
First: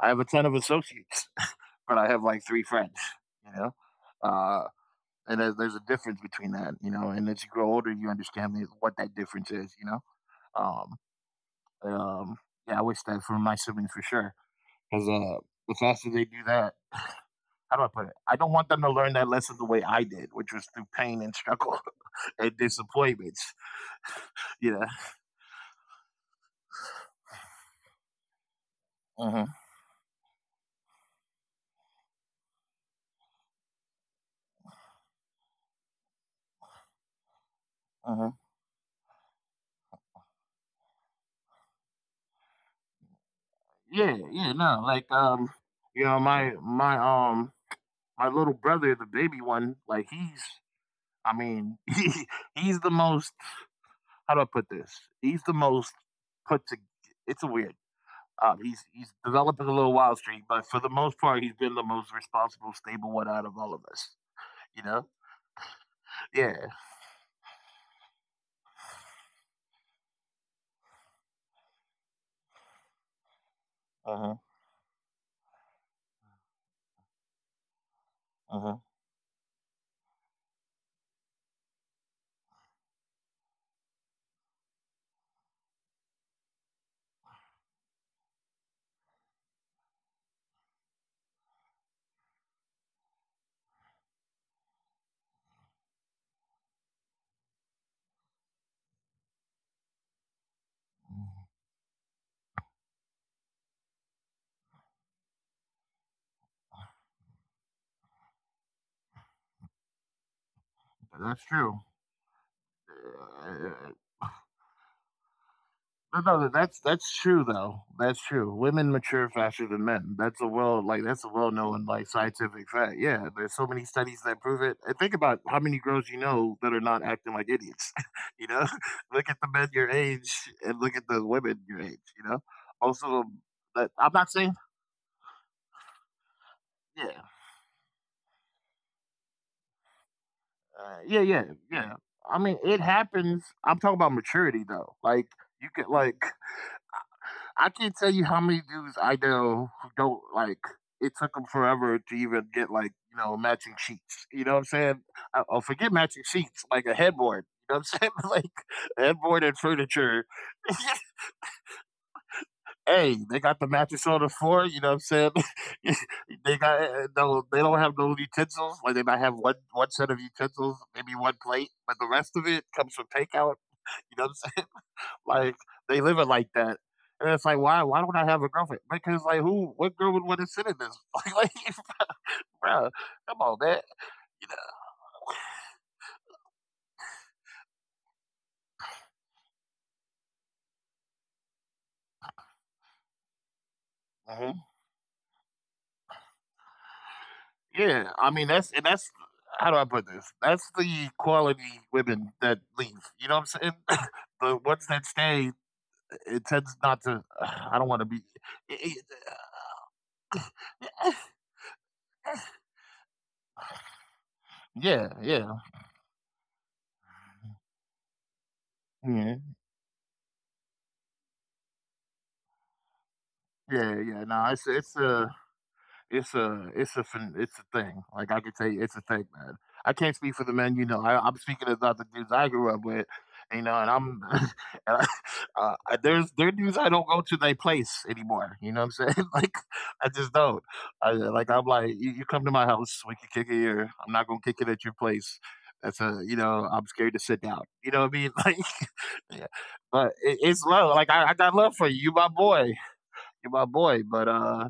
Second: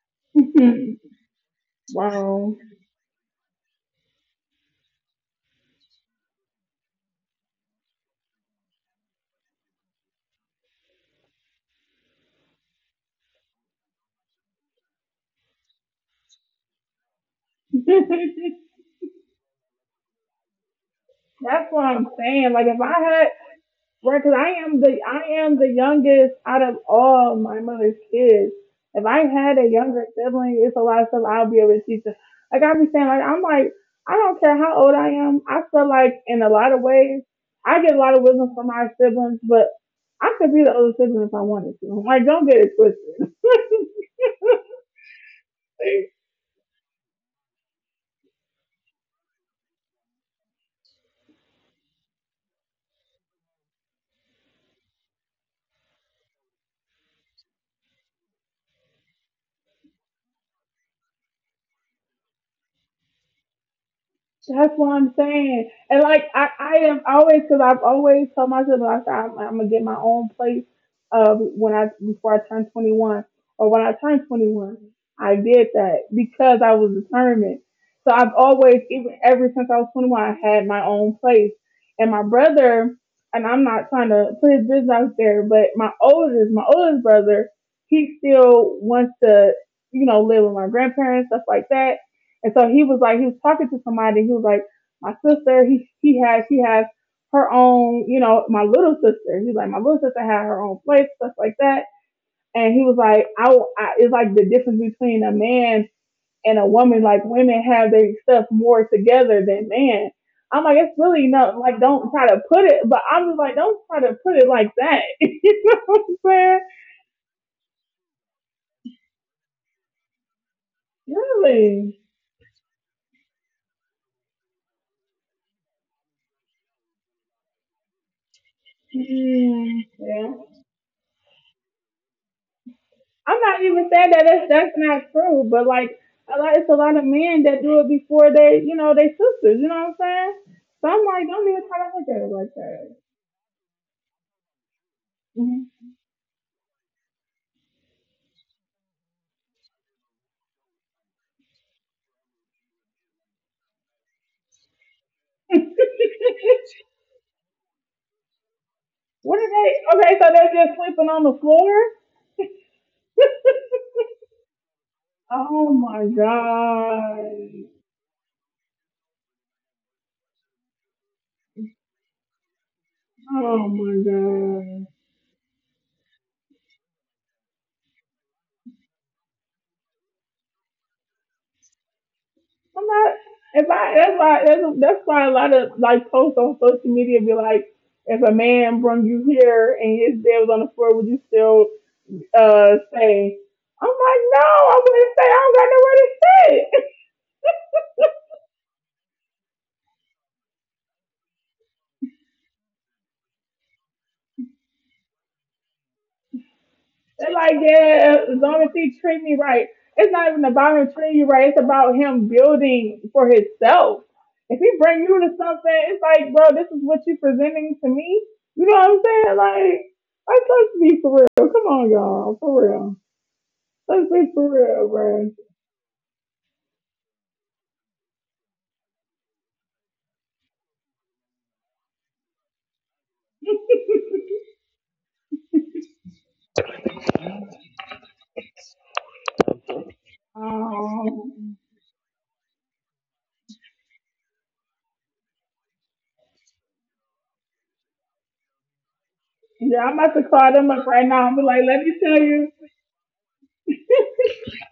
S1: I have a ton of associates, but I have like
S2: Wow.
S1: 3 friends, you know? Uh and there's a difference between that, you know. And as you grow older, you understand what that difference is, you know. Um, um, yeah, I wish that for my siblings for sure, because the faster they do that, how do I put it? I don't
S2: That's
S1: want them to learn that lesson the way I did, which was through pain and struggle
S2: what I'm saying.
S1: and
S2: Like if I had
S1: disappointments.
S2: Right, because I
S1: You know.
S2: am the youngest out of all my mother's kids. If I
S1: Uh
S2: had a younger sibling, it's a lot of stuff I'll be able to teach them. Like I be saying, I don't care how old I am. I feel like in a lot of ways, I get a lot of
S1: huh.
S2: wisdom from my siblings, but I could be the older sibling if I wanted to. Like don't get it twisted.
S1: Yeah. Yeah. No. Like you know, my little brother, the baby one, like he's. I mean, he's the most how do I put this? He's the most put to. It's a weird. He's developing a little wild streak, but for the most part, he's been the most responsible, stable one out of all of us.
S2: That's
S1: You
S2: what
S1: know?
S2: I'm saying. And like
S1: Yeah.
S2: I am always because I've always told myself like I said I'm gonna get my own place of when I before I turn 21 or when I
S1: Uh
S2: turn
S1: huh.
S2: 21. I did that because I was determined. So I've
S1: Uh huh.
S2: always, even ever since I was 21, I had my own place. And my brother, and I'm not trying to put his business out there, but my oldest brother, he still wants to, you know, live with my grandparents, stuff like that, and so he was like, he was talking to somebody. He was like, my sister, she has her own, you know, my little sister. He's like, my little sister had her own place, stuff like that. And he was like, I it's like the difference between a man and a woman. Like women have their stuff more together than man. I'm like, it's really
S1: That's
S2: not
S1: true.
S2: like don't try to put it, but I'm just like, don't
S1: Uh,
S2: try to put it like that. You know what I'm
S1: No, no,
S2: saying?
S1: that's true though. That's true. Women mature faster than men. That's a well like that's a well known
S2: Really?
S1: like scientific fact. Yeah, there's so many studies that prove it. And think about how many girls you know that are not acting like idiots. you know, Look at the men your
S2: Mm, yeah.
S1: age and look at the women your age. You know, also
S2: I'm not
S1: that
S2: even
S1: I'm
S2: saying that
S1: not saying
S2: that's not true, but like a lot, it's a lot of
S1: yeah,
S2: men that do it before they, you know, they sisters. You know what I'm saying? So I'm
S1: yeah,
S2: like,
S1: yeah,
S2: don't even try
S1: yeah
S2: to look at it
S1: I
S2: like
S1: mean, it
S2: that.
S1: happens. I'm talking about maturity though. Like you
S2: Mhm.
S1: could like I can't tell you how many dudes I know who don't It took them forever to even get matching sheets. You know what I'm saying? Oh, forget matching sheets, like a headboard. You know what I'm saying? A
S2: What
S1: headboard
S2: are
S1: and
S2: they?
S1: furniture.
S2: Okay, so they're just sleeping on the floor.
S1: Hey, they got the mattress on the floor. You know what I'm saying?
S2: Oh my
S1: They got no, they
S2: god.
S1: don't have no utensils. Like they might have one set of utensils, maybe one plate, but the rest of it comes from takeout.
S2: Oh my
S1: You know what I'm saying?
S2: god.
S1: Like, they live it like that. And it's like, why don't I have a girlfriend? Because like, who what girl would want to sit in this? Like, bro,
S2: I'm not.
S1: come on,
S2: If
S1: man.
S2: I That's why
S1: You
S2: that's why a lot of like posts on social media be like, if a man brung you here and his dad was on the floor, would you still say. I'm like,
S1: know?
S2: no,
S1: Mhm.
S2: I wouldn't say I don't got nowhere to sit.
S1: Yeah. I mean, that's how do I put this? That's the quality women that leave. You know what I'm saying? The ones that stay it tends not to
S2: They're like,
S1: I don't want to be.
S2: yeah, as long as
S1: Yeah,
S2: he treat me right. It's not even about him treating you right. It's about him building for himself. If he bring
S1: yeah. Yeah,
S2: you to
S1: yeah.
S2: something, it's like, bro, this is what you presenting to me. You know what I'm saying? Like let's be for real. Come on, y'all, for real.
S1: Yeah,
S2: Let's
S1: yeah.
S2: be for
S1: No,
S2: real, bro.
S1: It's a phen it's a thing. Like, I can tell you it's a thing, man. I can't speak for the men, you know, I'm speaking about the dudes I grew up with, you know, and I'm and I, I- there's there are dudes I don't go to their place anymore, you know what I'm saying? Like, I just don't.
S2: Um,
S1: I'm like, You come to my house, we can kick it here. I'm not gonna kick it at your place. That's a you know, I'm scared to sit down." You know what I mean? Like, yeah,
S2: yeah, I'm
S1: but
S2: about to
S1: it,
S2: call
S1: it's
S2: them up
S1: love. Like,
S2: right
S1: I
S2: now
S1: I
S2: and be
S1: got
S2: like,
S1: love
S2: let
S1: for you.
S2: me
S1: You
S2: tell
S1: my
S2: you.
S1: boy. You my boy, but,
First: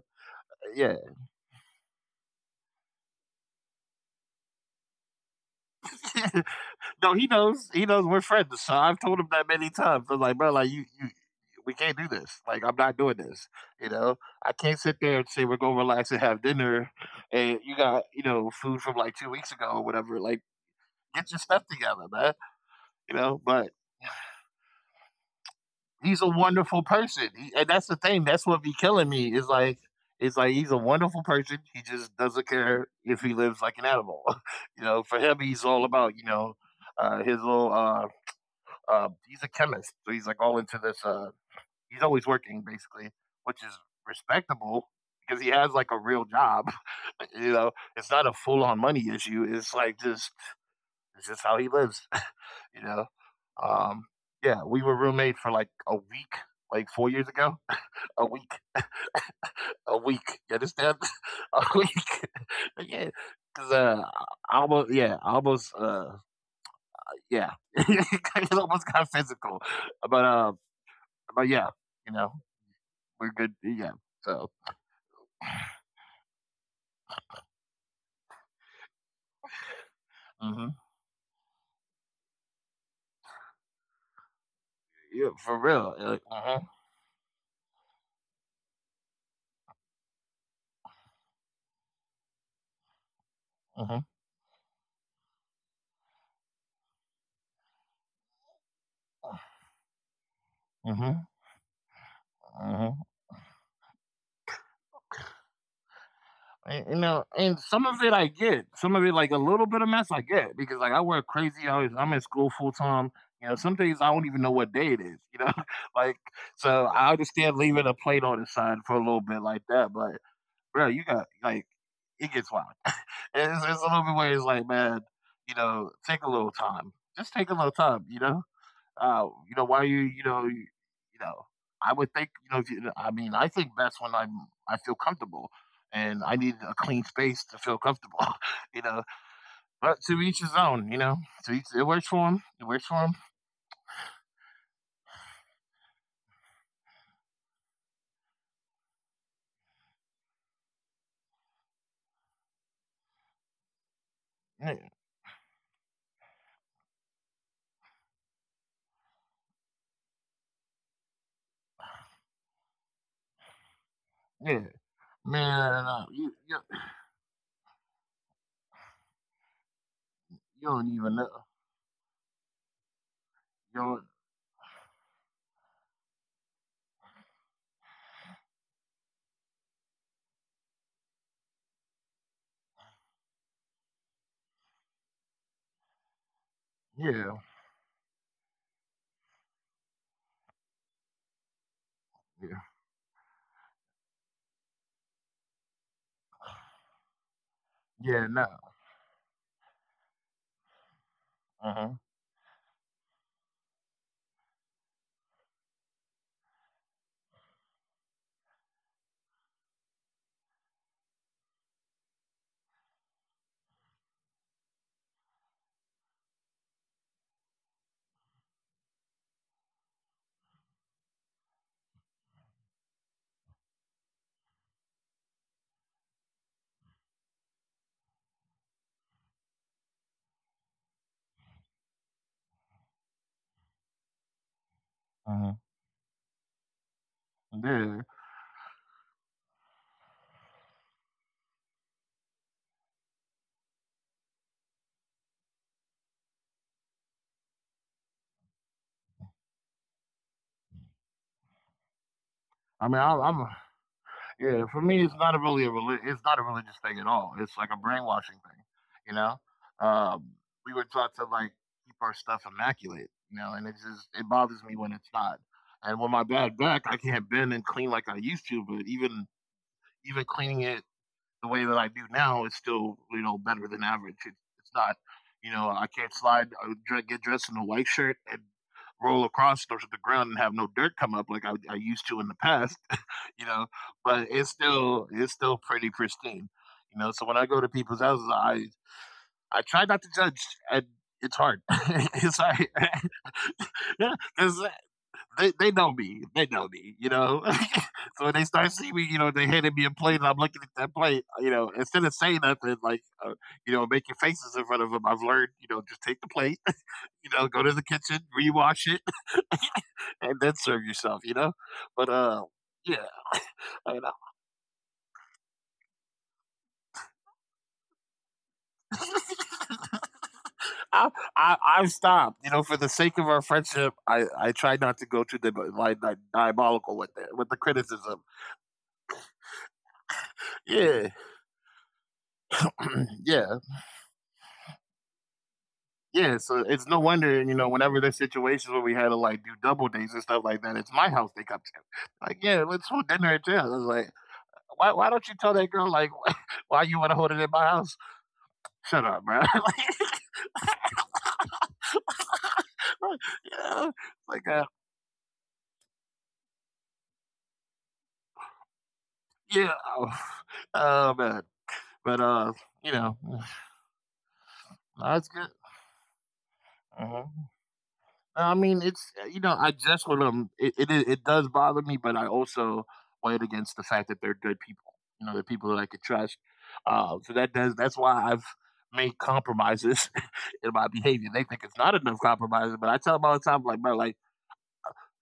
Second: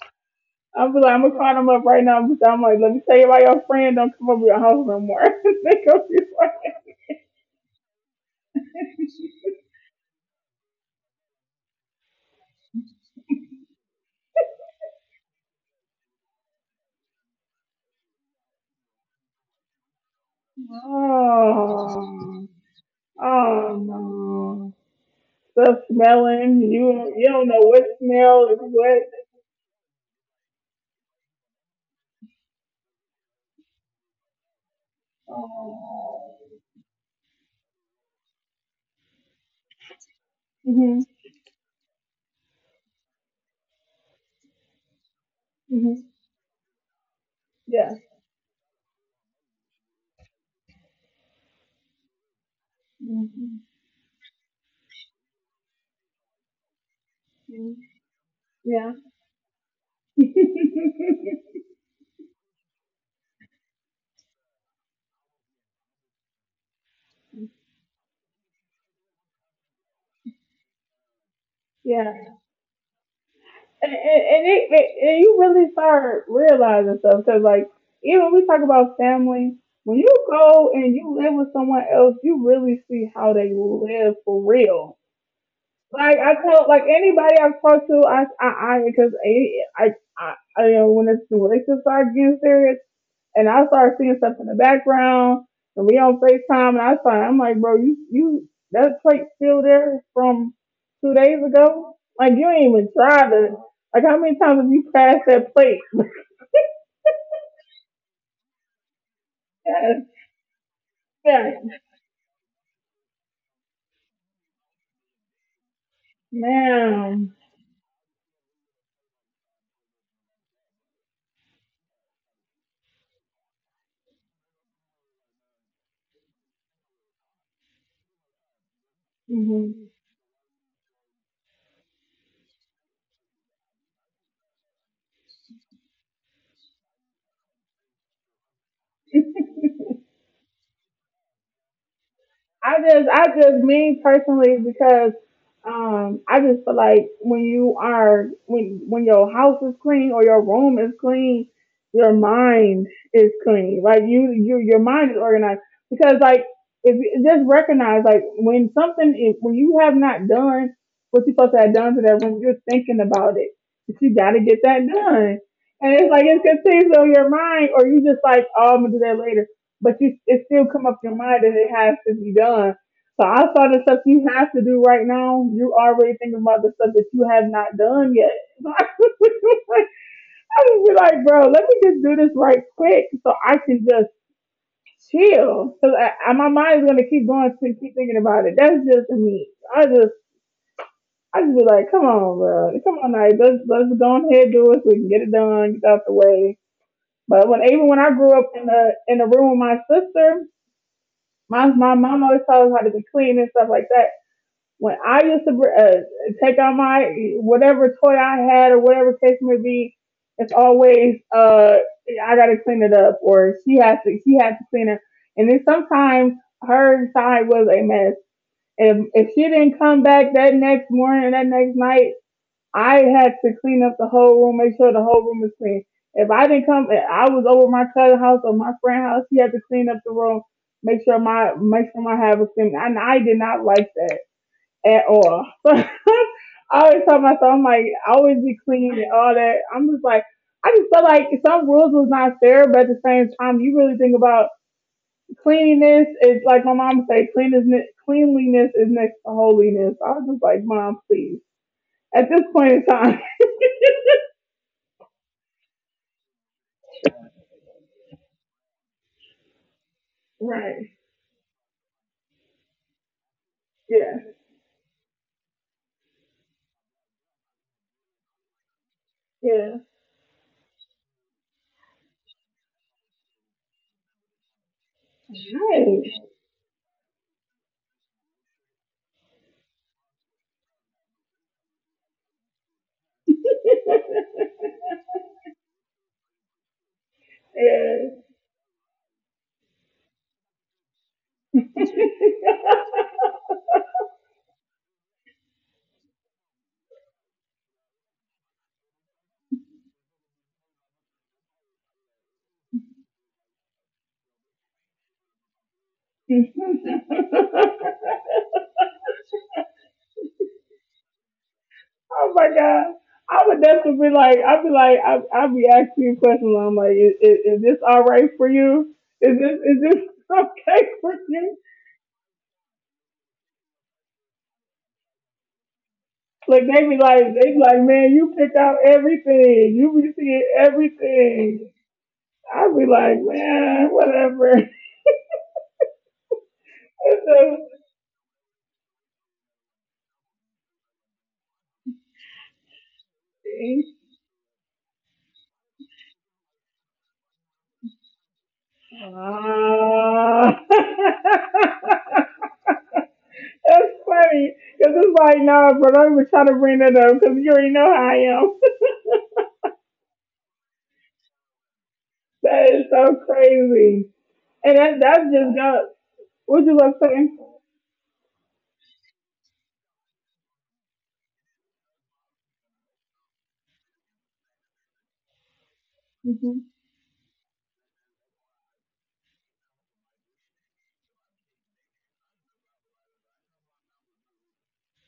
S2: I'm
S1: yeah.
S2: like, I'm gonna call them up right now because I'm like, let me tell you about your friend. Don't come over your house no more. They gonna be like,
S1: No, he knows. He knows we're friends. So I've told him that many times. I'm like, bro, like we can't do this. Like I'm not doing this. You know, I can't sit there and say we're gonna relax and have dinner, and you got you know food from like 2 weeks ago or whatever. Like get your stuff together, man.
S2: oh,
S1: You know, but
S2: oh no. Stuff
S1: he's a
S2: smelling.
S1: wonderful
S2: You
S1: person,
S2: don't
S1: he,
S2: know
S1: and
S2: what
S1: that's the thing. That's
S2: smell is
S1: what be
S2: what.
S1: killing me is like, It's like he's a wonderful person. He just doesn't care if he lives like an animal. You know, for him, he's all about you
S2: Oh.
S1: know his little he's a chemist, so he's like all into this.
S2: Mhm.
S1: He's always working basically, which is respectable because he has like a
S2: Mhm.
S1: real job. You know,
S2: Yeah.
S1: it's not a full on money issue. It's like just how he lives. You know,
S2: Mhm.
S1: um, yeah, we were roommates for like a week, like 4 years ago. A week,
S2: Yeah.
S1: a week. You understand? A week. Yeah, because I almost yeah, it almost got physical. But uh, but yeah, you know,
S2: Yeah.
S1: we're good. Yeah.
S2: and, and, and
S1: So
S2: it, it, and you really start realizing stuff, because like even when we talk about family, when you
S1: Mm-hmm.
S2: go and you live with someone else, you really see how they live for real.
S1: Yeah, for real.
S2: Like
S1: Like,
S2: i
S1: uh-huh,
S2: tell like anybody I've talked to, I because I, I you know, when it's when relationships start getting serious and I started
S1: uh-huh,
S2: seeing stuff in the background, and we on FaceTime, and I started, I'm like, bro, that plate still there from two
S1: uh-huh,
S2: days ago? Like, you ain't even
S1: uh-huh.
S2: tried to, like, how many times have you passed that plate?
S1: And, you know, and some of it I get. Some of it, like a little bit of mess, I get because like I work
S2: Yeah,
S1: crazy hours. I'm in school full time. You know, some days I don't even know what day it is. You know, like so I
S2: man.
S1: understand leaving a plate on the side for a little bit like that. But bro, you got it gets wild. It's a little bit where it's like, man, you know, take a little time. Just take a little time. You know, why
S2: hmm
S1: are you, you know, I would think, you know, if you, I mean, I think that's when I feel comfortable and I need a clean space to feel comfortable, you know, but to each his own, you know, to each, it works for him. It
S2: I
S1: works for
S2: just,
S1: him.
S2: I just mean personally, because I just feel like when you are, when your house is clean or your room is clean, your mind is clean. Like your
S1: Yeah.
S2: mind is organized. Because like, if you just recognize, like when when you have not done what you're supposed to have done to that room, you're thinking about it. But you got to get
S1: Yeah.
S2: that done.
S1: Man,
S2: And it's like it continues on your mind, or you just like, oh, I'm gonna do that later, but you it still
S1: you
S2: come
S1: don't
S2: up your
S1: even know.
S2: mind that it has to be done. So outside of stuff
S1: You
S2: you have to do right now, you already thinking about the stuff that you have not done yet. So I would be like, bro, let me just do this right quick so I can just chill. Cause my mind's gonna
S1: don't,
S2: keep
S1: yeah.
S2: going, to keep thinking about it. That's just me. I just I just be like, come on,
S1: Yeah.
S2: bro, come on, like let's go ahead do it so we can get it done, get out the way. But when even when I grew
S1: Yeah.
S2: up
S1: No.
S2: in the room with my sister, My
S1: Uh
S2: my
S1: huh.
S2: mom always told us how to be clean and stuff like that. When I used to take out my whatever toy I had or whatever case may be, it's always I gotta clean it up, or she has to clean it. And then sometimes her side was a mess. And if she didn't come back that next morning or that next night, I had to clean up the whole room, make sure the whole room is clean. If I didn't come, if I was over my cousin's house or my friend's house, he had to clean up the room, make sure my house was clean. And I did not like that at
S1: Uh
S2: all.
S1: huh.
S2: I always tell myself, I'm like, I
S1: Yeah.
S2: always be clean and all that. I'm just like, I just felt like some rules was not fair, but at the same time, you really think about cleanliness. It's like my mom would say, cleanliness, cleanliness is next to holiness. I was just like, mom, please. At this point in
S1: I mean,
S2: time,
S1: I, I'm yeah, for me, it's not a really a it's not a religious thing at all. It's like a brainwashing thing, you know. Um, we
S2: right.
S1: were taught to like keep our stuff immaculate, you know, and
S2: Yeah.
S1: it bothers me when it's not. And with my bad back, I can't bend and clean like I used to. But even
S2: Yeah.
S1: even cleaning it the way that I do now is still you know better than average. It, it's not, You know, I can't
S2: Right.
S1: slide get dressed in a white shirt and roll across the ground and have no dirt come up like I used to in the past, you know, but it's still pretty pristine, you know. So when I go to people's
S2: Yeah.
S1: houses, I try not to judge, and it's hard. It's hard. 'Cause they know me, you know. So when they start seeing me, you know, they handed me a plate, and I'm looking at that plate, you know, instead of saying nothing, making faces in front of them, I've learned, you know, just take the plate, you know, go to
S2: oh
S1: the kitchen, rewash it, and then serve yourself, you know. But
S2: my god.
S1: yeah,
S2: I would
S1: and
S2: definitely be like, I'd be asking you questions. I'm like, is this all right for you? Is this okay
S1: I,
S2: for you?
S1: I stopped. You know, for the sake of our friendship, I try not to go too
S2: Like
S1: diabolical with it with the
S2: they be like, man,
S1: criticism.
S2: you pick out everything. You be seeing
S1: Yeah,
S2: everything. I'd be like,
S1: yeah,
S2: man, whatever.
S1: yeah. So it's no
S2: It's
S1: wonder you know
S2: a-
S1: whenever there's situations where we had to like do double dates and stuff like that, it's my house they come to. Like, yeah, let's hold dinner at jail. I was like, why don't you tell that girl like why you want to hold it in my house? Shut up, bro.
S2: Ah.
S1: Like, yeah,
S2: That's
S1: like
S2: funny. Because it's like, no, but I'm even trying to bring that up because you already know how I am.
S1: yeah, oh, oh man. But
S2: That is
S1: you
S2: so
S1: know,
S2: crazy. And that's
S1: that's good.
S2: just got, what you love
S1: Mhm.
S2: saying?
S1: I mean, it's you know, I just with them, it it does bother me, but I also weigh it against the fact that they're good people. You know, they're people that I could trust.
S2: Mhm.
S1: So that's why I've made compromises in my behavior. They think it's not enough compromises, but I tell them all the time, like, bro, like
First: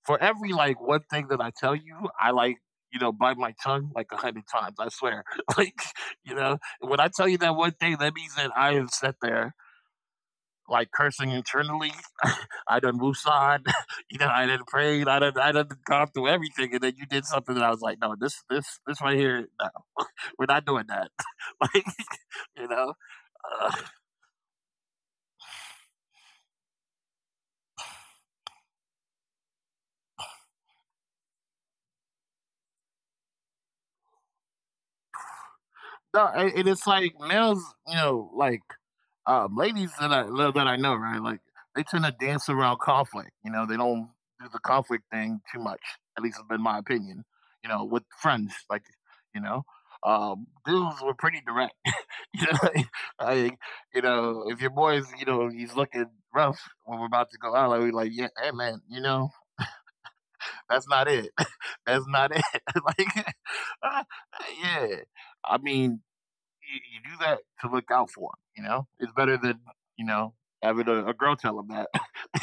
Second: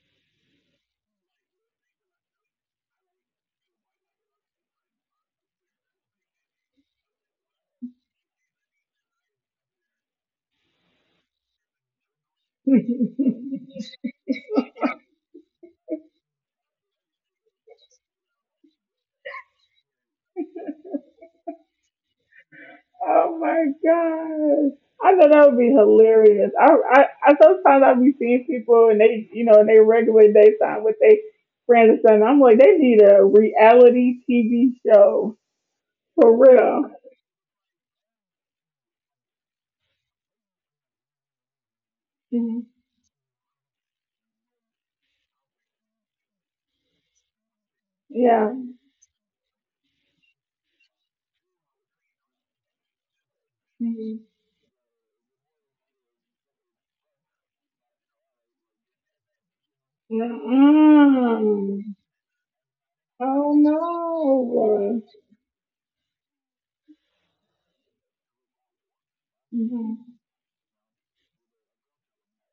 S1: for every like one thing that I tell you, I like you know bite my tongue like a hundred times. I swear, like you know, when I tell you that one thing, that means that I have sat there like cursing internally. I done woosah'd, you know, I done prayed, I done gone through everything, and then you did something that I was like, no, this right here, no, we're not doing that. Like, you know,
S2: Oh my
S1: uh,
S2: gosh. I thought that would be hilarious. I sometimes I'll be seeing people and they, you know, in their regular daytime with their friends and stuff. I'm like, they need a reality TV show for
S1: no, and
S2: real.
S1: it's like males, you know, like ladies that I love that I know, right? Like they tend to
S2: Mhm.
S1: dance around conflict. You know, they don't do the conflict thing too much. At least it's been my opinion. You know, with
S2: Yeah.
S1: friends, like you know, dudes were pretty direct. Yeah, I, you know, if your boy's, you know, he's looking rough when we're about to go out, like we like, yeah, hey man, you know, that's not it.
S2: Mm-mm.
S1: That's not it. Like,
S2: Oh
S1: uh, yeah.
S2: no.
S1: I mean, you do that to look out for him. You know, it's better than you
S2: Mhm.
S1: know having a girl tell him that.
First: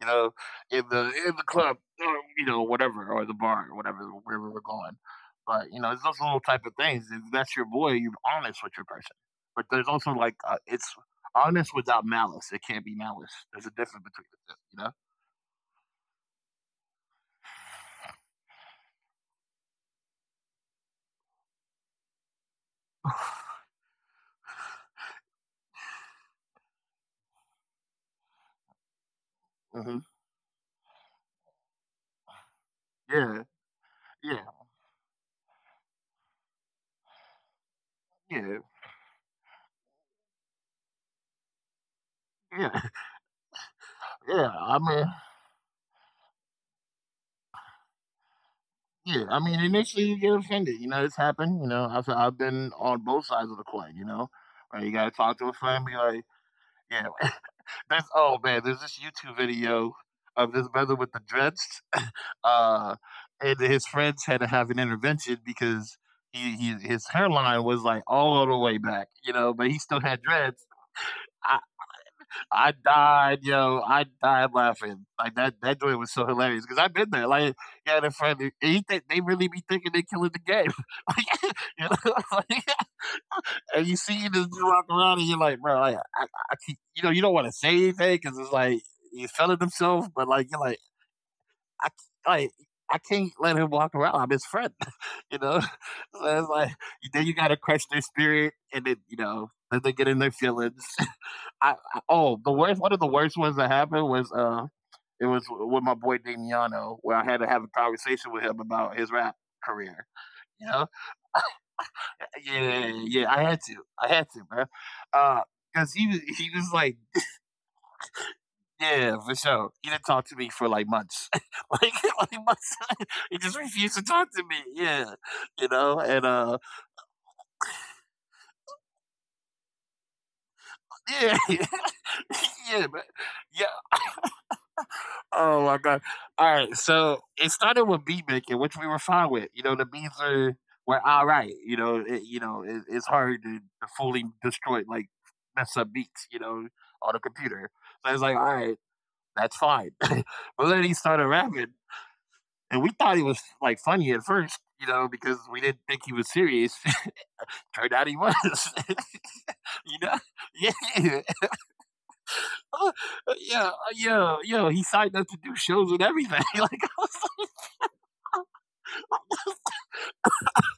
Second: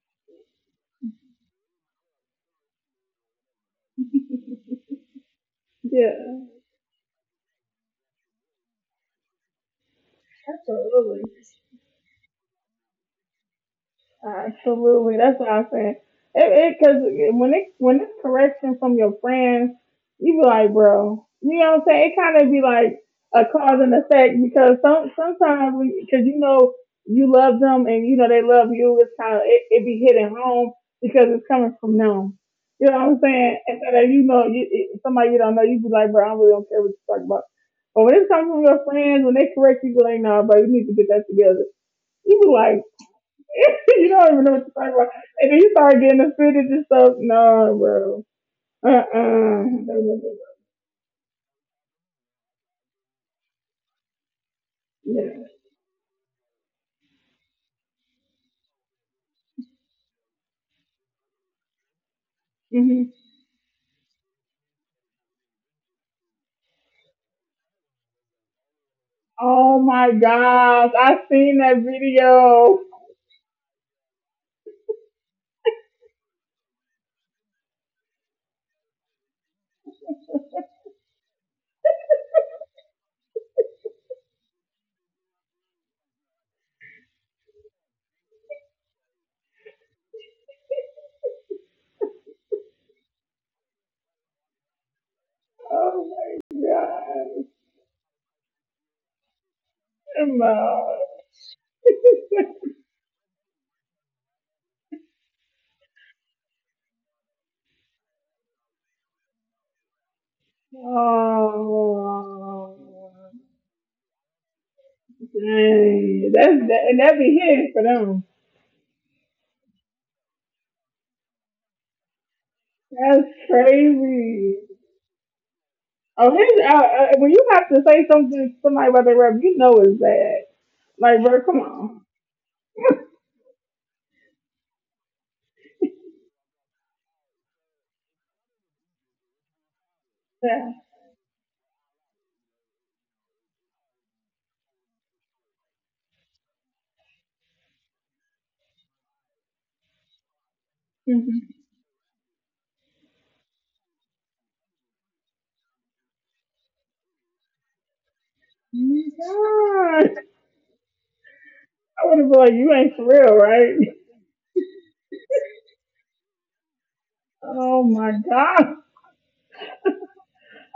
S1: You know, in the club, or, you know, whatever, or the bar, or whatever, wherever we're going. But you know,
S2: Yeah,
S1: it's those little type of things. If that's your boy, you're honest with your person. But there's also like it's
S2: absolutely.
S1: honest without malice. It can't be malice. There's a difference between the two. You know.
S2: Absolutely, that's what I'm saying. It because when it when it's correction from your friends, you be like, bro, you know what I'm saying? It kind of be like a cause and effect, because sometimes because you know you love them and you know they love you. It's kind of it be hitting home because it's coming from them. You know what I'm
S1: Hmm. Yeah.
S2: saying? And so that you
S1: Yeah.
S2: know somebody you don't know, you be like, bro, I really don't care what you talk about. But when it comes
S1: Yeah.
S2: from your friends, when they correct you, be like, nah, bro, you need to get that together. You be like,
S1: Yeah.
S2: you don't even know
S1: Yeah.
S2: what you're talking about. And then you start getting offended and stuff. No, bro.
S1: Yeah, I mean, initially you
S2: Uh-uh.
S1: get offended. You know, it's happened. You know, I've been on both sides of the coin. You know, like you gotta
S2: Yeah.
S1: talk to a friend, be like, yeah, that's, oh man, there's this YouTube video of this brother with the dreads, uh,
S2: hmm
S1: and his friends had to have an intervention because he his hairline was like all the way back. You know, but he
S2: Oh
S1: still
S2: my
S1: had dreads.
S2: gosh. I seen that
S1: I
S2: video.
S1: died, yo. I died laughing. Like that, that joint was so hilarious because I've been there. Like, yeah, the friend, and he think they really be thinking they killing the game. like, you know, like, and you see this dude walk around, and you're like, bro, you don't want to say anything because it's like he's feeling himself, but like, you are like I, like, I, c- like. I can't let him walk around. I'm his friend, you know.
S2: Oh
S1: So
S2: my
S1: it's like then
S2: gosh.
S1: you gotta crush their spirit, and then you know, let them get in their feelings.
S2: No.
S1: I oh the worst one of the worst ones that happened was it was with my boy Damiano, where I had to have a conversation with him about his rap career. You know,
S2: Oh.
S1: yeah, yeah, I had to, bro, uh, because he
S2: Dang.
S1: was he was
S2: And
S1: like.
S2: that be hitting for them.
S1: Yeah, for sure. He didn't talk to me for like months. like, like months.
S2: That's
S1: He just refused to talk
S2: crazy.
S1: to me. Yeah, you know,
S2: Oh,
S1: and
S2: his, when you have to say something to somebody about their rep, you know it's bad. Like, bro,
S1: yeah,
S2: come on.
S1: yeah, but yeah, oh my god! All right, so it started with beat making, which we were fine with. You know, the beats
S2: Yeah.
S1: are were all right. It's hard to fully destroy like mess up beats. You know, on a computer. So it's like, all right, that's fine. But then he started
S2: Mm-hmm.
S1: rapping, and we thought he was like funny at first. You know, because we didn't think he was serious. Turned out he was. You
S2: God.
S1: know, yeah,
S2: I would have been like, you ain't for real,
S1: yeah,
S2: right?
S1: yeah, yeah. He signed up to do shows and everything. Like
S2: Oh my God.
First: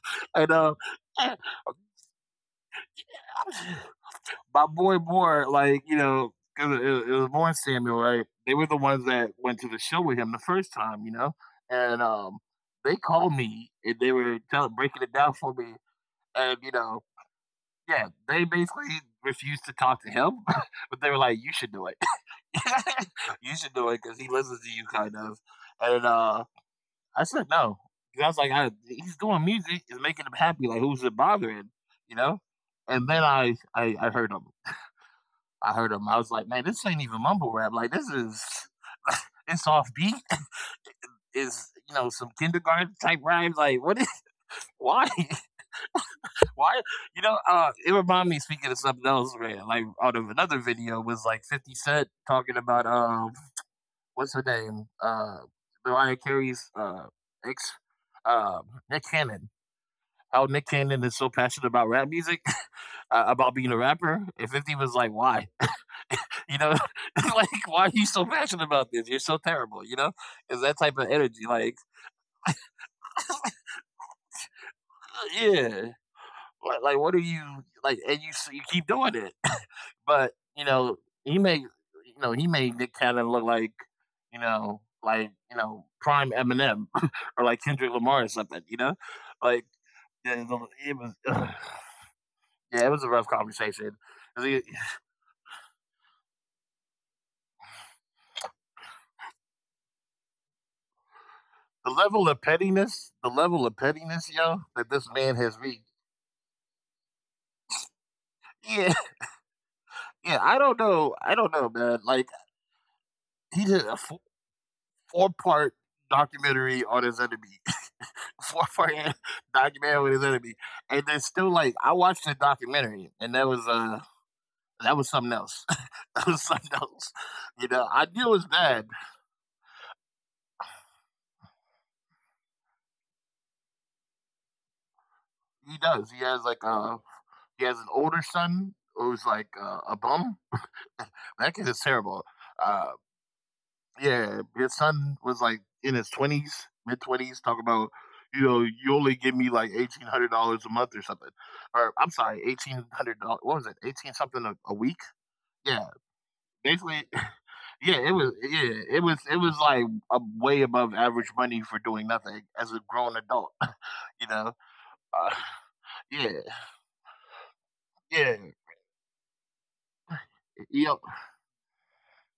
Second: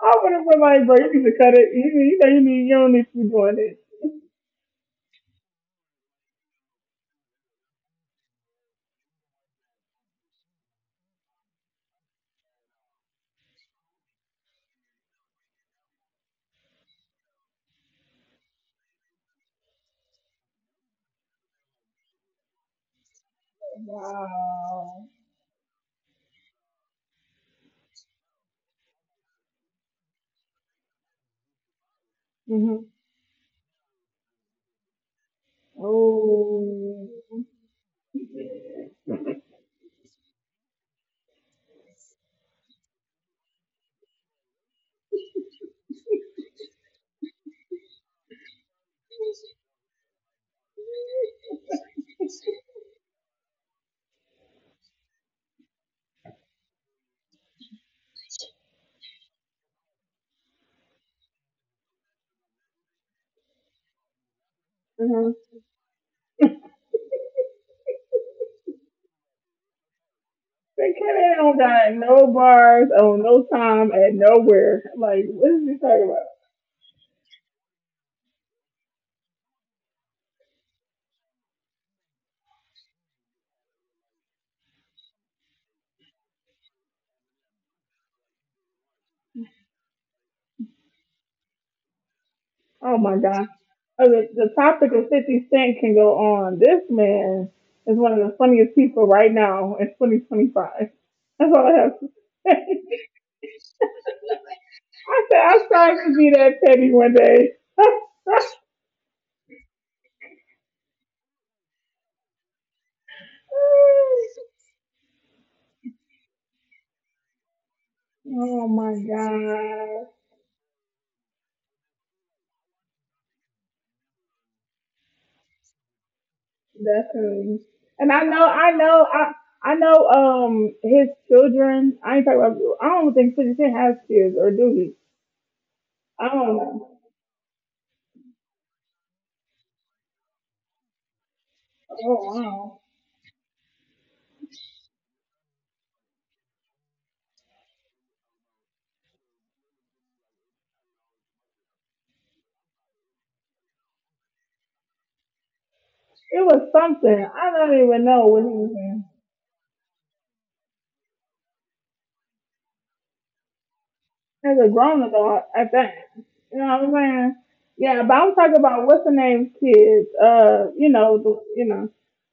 S2: I would
S1: I
S2: have been
S1: know.
S2: like, bro, you need to cut it. You know, you don't need to be doing this.
S1: My boy Moore, like, you know, 'cause it was Moore and Samuel, right? They were the ones that went to the show with him the first time, you know? And They called me and they were telling, breaking it down for me. And, you know, yeah, they basically refused to talk to him, but they were like, you should do it. You should do it because he listens to you,
S2: Wow.
S1: kind of. And, uh, I said no. 'Cause I was like, he's doing music, it's making him happy. Like, who's it bothering? You know?
S2: Mm-hmm.
S1: And then I heard him. I heard him. I was like, man, this ain't
S2: Oh.
S1: even mumble rap. Like, this is,
S2: Yeah.
S1: it's off beat. It's, you know, some kindergarten type rhymes. Like, what is, why? Why? You know, it reminded me, speaking of something else, man, like, out of another video was like 50 Cent talking about, what's her name? Mariah Carey's, ex, uh, Nick Cannon. How Nick Cannon is so passionate about rap music, about being a rapper. And 50 was like, why?
S2: Mm-hmm.
S1: You know, like, why are you so passionate about this? You're so terrible, you know? It's that
S2: They
S1: type of
S2: can't
S1: energy.
S2: on
S1: Like,
S2: got no bars on no time at nowhere. Like, what is
S1: yeah.
S2: he talking about?
S1: Like what are you, like, and you keep doing it. But, you know, he made Nick Cannon look like, you know, prime Eminem, or like Kendrick Lamar or something, you know? Like, yeah, it was, uh,
S2: Oh
S1: yeah, it
S2: my
S1: was a
S2: God.
S1: rough
S2: I
S1: conversation.
S2: mean, the
S1: 'Cause he,
S2: topic of 50 Cent can go on. This man is one of the funniest people right now in 2025. That's all I have
S1: the
S2: to
S1: level of
S2: say.
S1: pettiness, the level of pettiness, yo, that this
S2: I said,
S1: man
S2: I
S1: has
S2: strive
S1: reached.
S2: to be that petty one day.
S1: Yeah, yeah, I don't know, man, like, he did a f- four-part documentary on his enemy,
S2: oh my
S1: four-part documentary
S2: God.
S1: on his enemy, and then still, like, I watched the documentary, and that was something else. That was something
S2: That's
S1: else, you know, I
S2: And I
S1: knew it
S2: know,
S1: was
S2: I
S1: bad.
S2: know, I. I know his children. I ain't talking about. I don't think 50 Cent has kids, or do he?
S1: He does, he
S2: I
S1: has,
S2: don't
S1: like,
S2: know.
S1: he has an older son who's, like, a bum. That kid is
S2: Oh
S1: terrible.
S2: wow,
S1: Uh Yeah, his son was, like, in his 20s, mid-20s, talking about, you know, "You only give me, like, $1,800 a month or something." Or I'm sorry, $1,800, what was it? 18 something a week? Yeah,
S2: it was
S1: basically,
S2: something. I don't
S1: yeah,
S2: even know what he was
S1: it
S2: saying.
S1: was, like, a way above average money for doing nothing as a grown adult, you know?
S2: As a grown
S1: Uh,
S2: adult, at that,
S1: yeah,
S2: you know what I'm saying? Yeah, but
S1: yeah,
S2: I'm talking about what's the name's kids. You
S1: yep.
S2: know, you know.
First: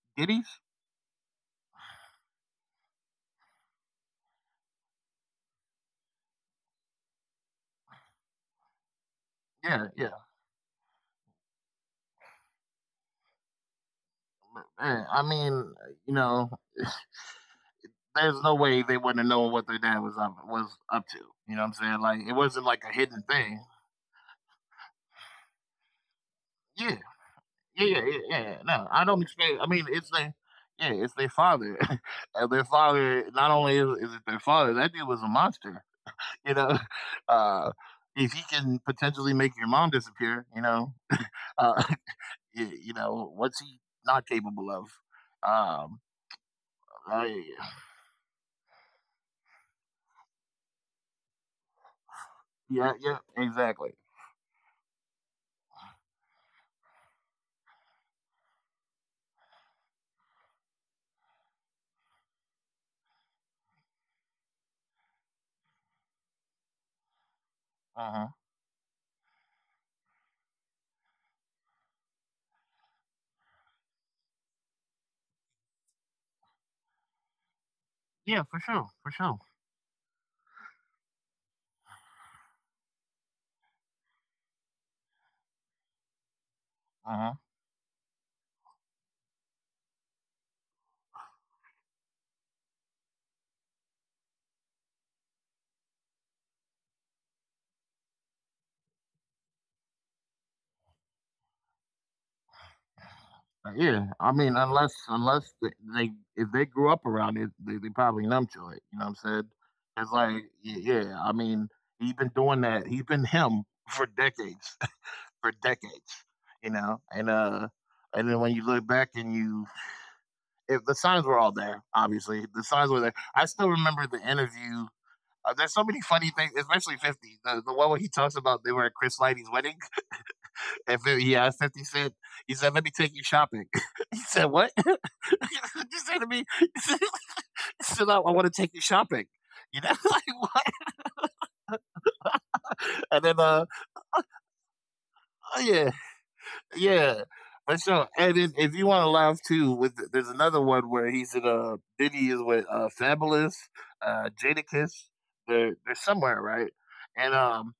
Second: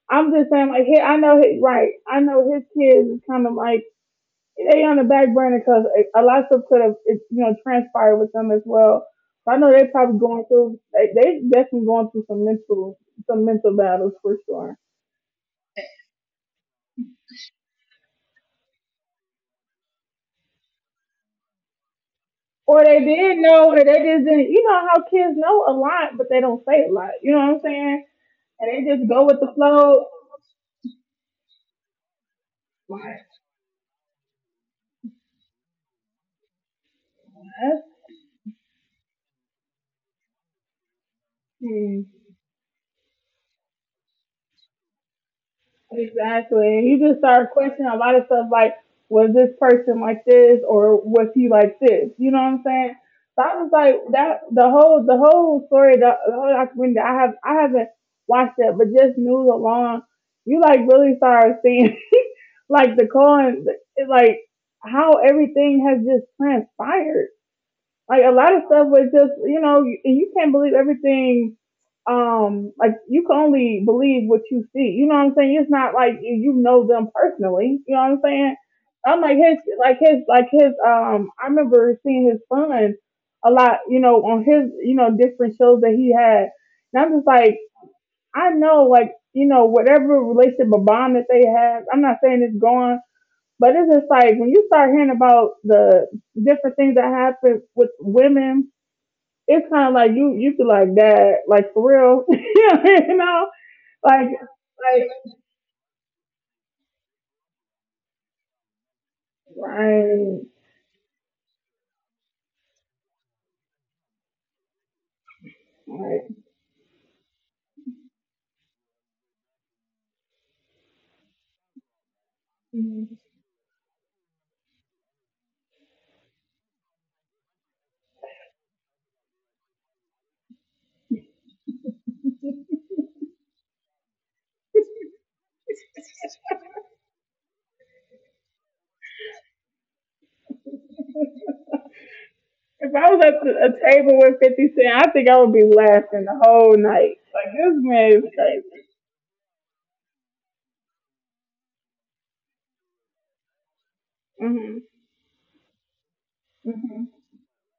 S2: I'm just
S1: Diddy's?
S2: saying, like, I know his right. I know his kids is kind of like they on the back burner because a lot of stuff could have, you know, transpired with them as well. So I know
S1: Yeah,
S2: they're
S1: yeah,
S2: probably going through. They definitely going through some mental battles for sure.
S1: yeah, I mean, you know, there's no way they wouldn't have known what their dad was up to. You know what I'm saying? Like it wasn't like
S2: Or
S1: a
S2: they
S1: hidden
S2: didn't
S1: thing.
S2: know, or they just didn't. You know how kids know a lot, but they don't say a
S1: Yeah,
S2: lot. You know what I'm
S1: yeah, yeah,
S2: saying?
S1: yeah. Yeah. Yeah.
S2: And
S1: No,
S2: they
S1: I
S2: just
S1: don't
S2: go with the
S1: expect. I mean,
S2: flow.
S1: it's their yeah, it's their father. And their father,
S2: Like,
S1: not only is it their father, that dude was a monster. You know, uh,
S2: that's,
S1: if he can potentially make your mom disappear, you know, uh,
S2: hmm,
S1: you know what's he not capable of? Um,
S2: exactly. He just started
S1: I,
S2: questioning a lot of stuff like, was this person like this or was he like this? You know what I'm
S1: yeah,
S2: saying?
S1: yeah,
S2: So I was
S1: exactly.
S2: like, that the whole story, the whole documentary. I haven't watched that, but just news alone, you like really started seeing like it's like how everything has just transpired.
S1: Uh
S2: Like
S1: huh.
S2: a lot of stuff was just, you know, you can't believe everything. Like you can only believe what you see. You know what I'm saying? It's not like you know them personally. You know what I'm
S1: Yeah,
S2: saying?
S1: for sure, for
S2: I'm like
S1: sure.
S2: his. I remember seeing his son a lot. You know, on his, you know, different shows that he had. And I'm
S1: Uh
S2: just
S1: huh.
S2: like, I know, like, you know, whatever relationship or bond that they have. I'm not saying it's gone, but it's just like when you start hearing about the different things that happen with women, it's kind of like you feel like that, like for real, you know,
S1: Yeah,
S2: like
S1: I mean, unless
S2: like
S1: unless they, they if they grew up around it, they probably numb to it. You know what I'm saying? It's like,
S2: right,
S1: yeah, I mean, he's been doing that. He's been him For decades, for decades.
S2: right.
S1: You know, and then when you look back and you, if the signs were all there, obviously the signs were there. I still remember the interview. There's so many funny things, especially 50. The one where he talks about they were at Chris Lighty's wedding. And he asked if he said, he said, let me take you shopping. He said, what? He said to me, he said, I want to take you shopping. You know, like what?
S2: If I was
S1: And
S2: at
S1: then,
S2: the, a table with 50 Cent, I think I would
S1: oh,
S2: be
S1: yeah,
S2: laughing the whole night.
S1: yeah.
S2: Like this
S1: But so,
S2: man is
S1: and then if you
S2: crazy.
S1: want to laugh too, with there's another one where he's in a Diddy is with Fabulous,
S2: Mm-hmm.
S1: Jadakiss. They're somewhere, right?
S2: Mm-hmm.
S1: And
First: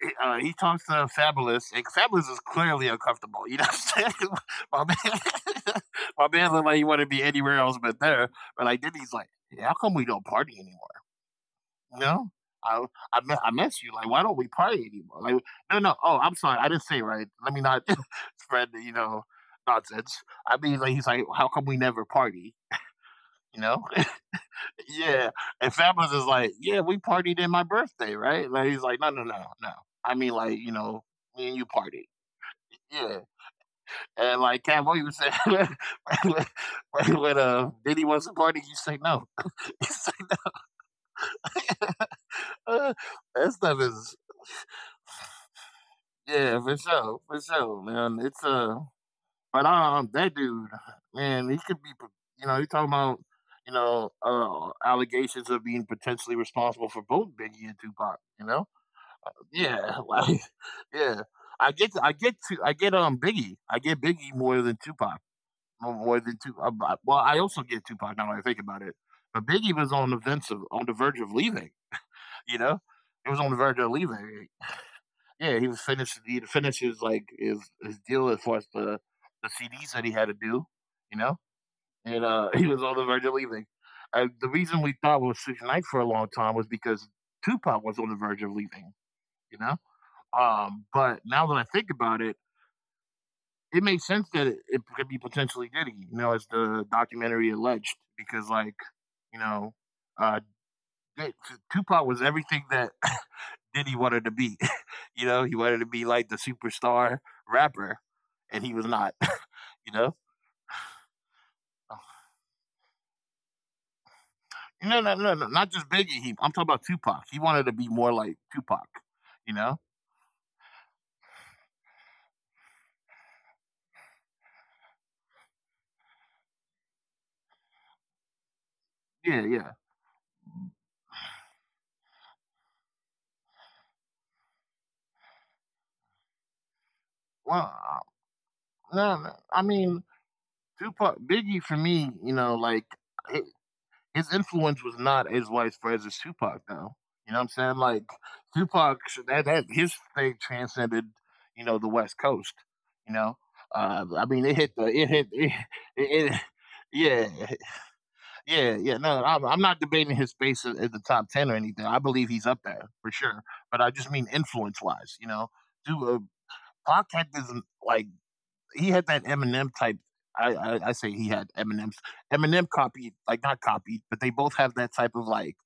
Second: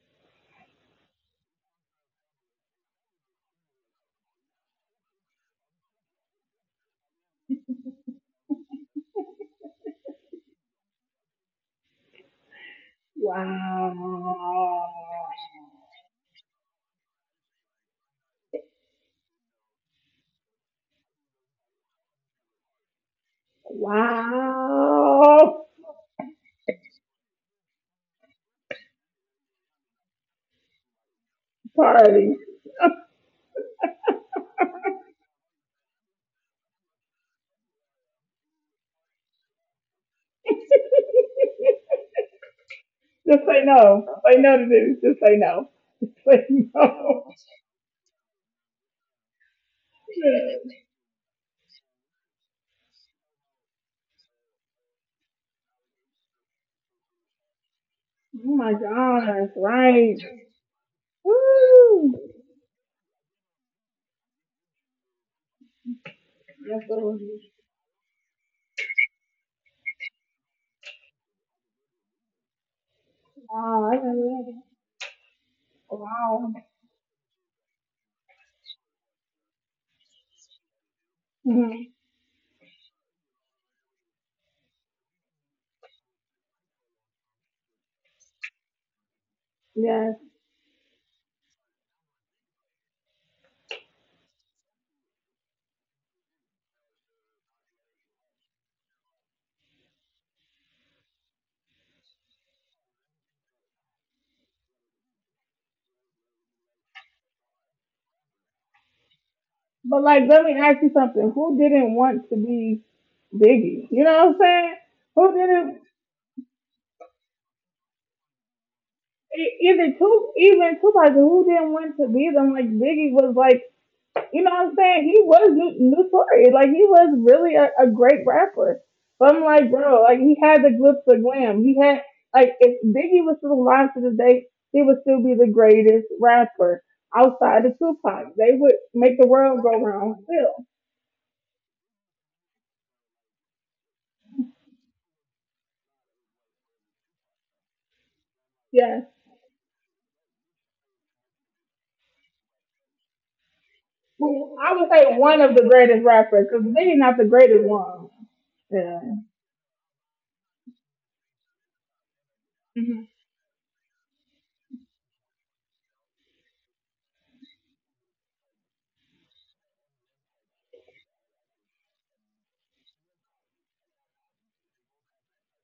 S1: he talks to Fabulous, and Fabulous is clearly uncomfortable. You know what I'm saying? My man, my man looked like he wanted to be anywhere else but there. But like then he's like, yeah, how come we don't party anymore? You know? I I miss you. Like, why don't we
S2: Wow,
S1: party anymore? Like, no, no. Oh, I'm sorry. I didn't say it right. Let me not spread, you know, nonsense. I mean, like, he's like, how come we never party? You know? Yeah. And
S2: wow,
S1: Fabulous is like, yeah, we partied in my birthday, right? Like, he's like, no, no, no, no. I mean, like, you know, me and you partied.
S2: party.
S1: Yeah, and like Cowboy was saying, when, when Diddy wants a party, you say no. You say, uh,
S2: Just
S1: that
S2: say
S1: stuff
S2: no.
S1: is
S2: Say no to this. Just say no. Say
S1: yeah,
S2: no.
S1: for sure, man. It's but that dude, man, he could be, you know, he talking about, you know, allegations of being potentially responsible for both Biggie and Tupac. You
S2: Oh
S1: know,
S2: my gosh,
S1: yeah,
S2: right.
S1: like, yeah.
S2: Woo!
S1: I get Biggie, I get Biggie more than Tupac. More than two
S2: Yes,
S1: well,
S2: Lord.
S1: I also get Tupac now when I think about it, but Biggie was on the vence of on the verge of leaving, you know? He was on the verge
S2: Wow,
S1: of
S2: I really love
S1: leaving.
S2: it.
S1: Yeah, he had to
S2: Wow.
S1: finish his, like, his deal as far as the CDs that he had to do, you know?
S2: Mhm.
S1: And, he was on the verge of leaving. And the reason we thought it was Suge Knight for a long time was because Tupac was on the verge of leaving, you know?
S2: Yes.
S1: But now that I think about it, it makes sense that it could be potentially Diddy, you know, as the documentary alleged, because like, you know, uh, Tupac was everything that Diddy wanted to be. You know, he wanted to be like the superstar rapper, and he was not. You
S2: But
S1: know,
S2: like let me ask you something. Who didn't want to be Biggie? You know what I'm saying?
S1: no, no,
S2: Who
S1: no, no, not
S2: didn't
S1: just Biggie. He, I'm talking about Tupac. He wanted to be more like Tupac. You
S2: e-
S1: know,
S2: either two even two people who didn't want to be them, like Biggie was like, you know what I'm saying? He was new, new Tory. Like, he was really a great rapper. But I'm
S1: yeah,
S2: like,
S1: yeah.
S2: bro, like, he had the glimpse of glam. He had, like, if Biggie was still alive to this day, he would still be the greatest rapper outside
S1: Well,
S2: of Tupac. They would make
S1: no,
S2: the
S1: no, I
S2: world go
S1: mean
S2: round still.
S1: Tupac, Biggie for me, you know, like his influence was not as widespread as Tupac though. You know what I'm saying? Like Tupac,
S2: Yeah.
S1: that his thing transcended, you know, the West Coast, you know. I mean
S2: Well, I would
S1: it
S2: say
S1: hit
S2: one of the greatest
S1: it
S2: rappers, because Biggie not the
S1: yeah,
S2: greatest one.
S1: yeah, yeah.
S2: Yeah.
S1: No, I'm not debating his space at the top ten or anything. I believe he's up there
S2: hmm
S1: for sure, but I just mean influence wise. You know, dude, Pac had this like he had that Eminem type. I say he had Eminem's Eminem copied, like not copied, but they both have that type of like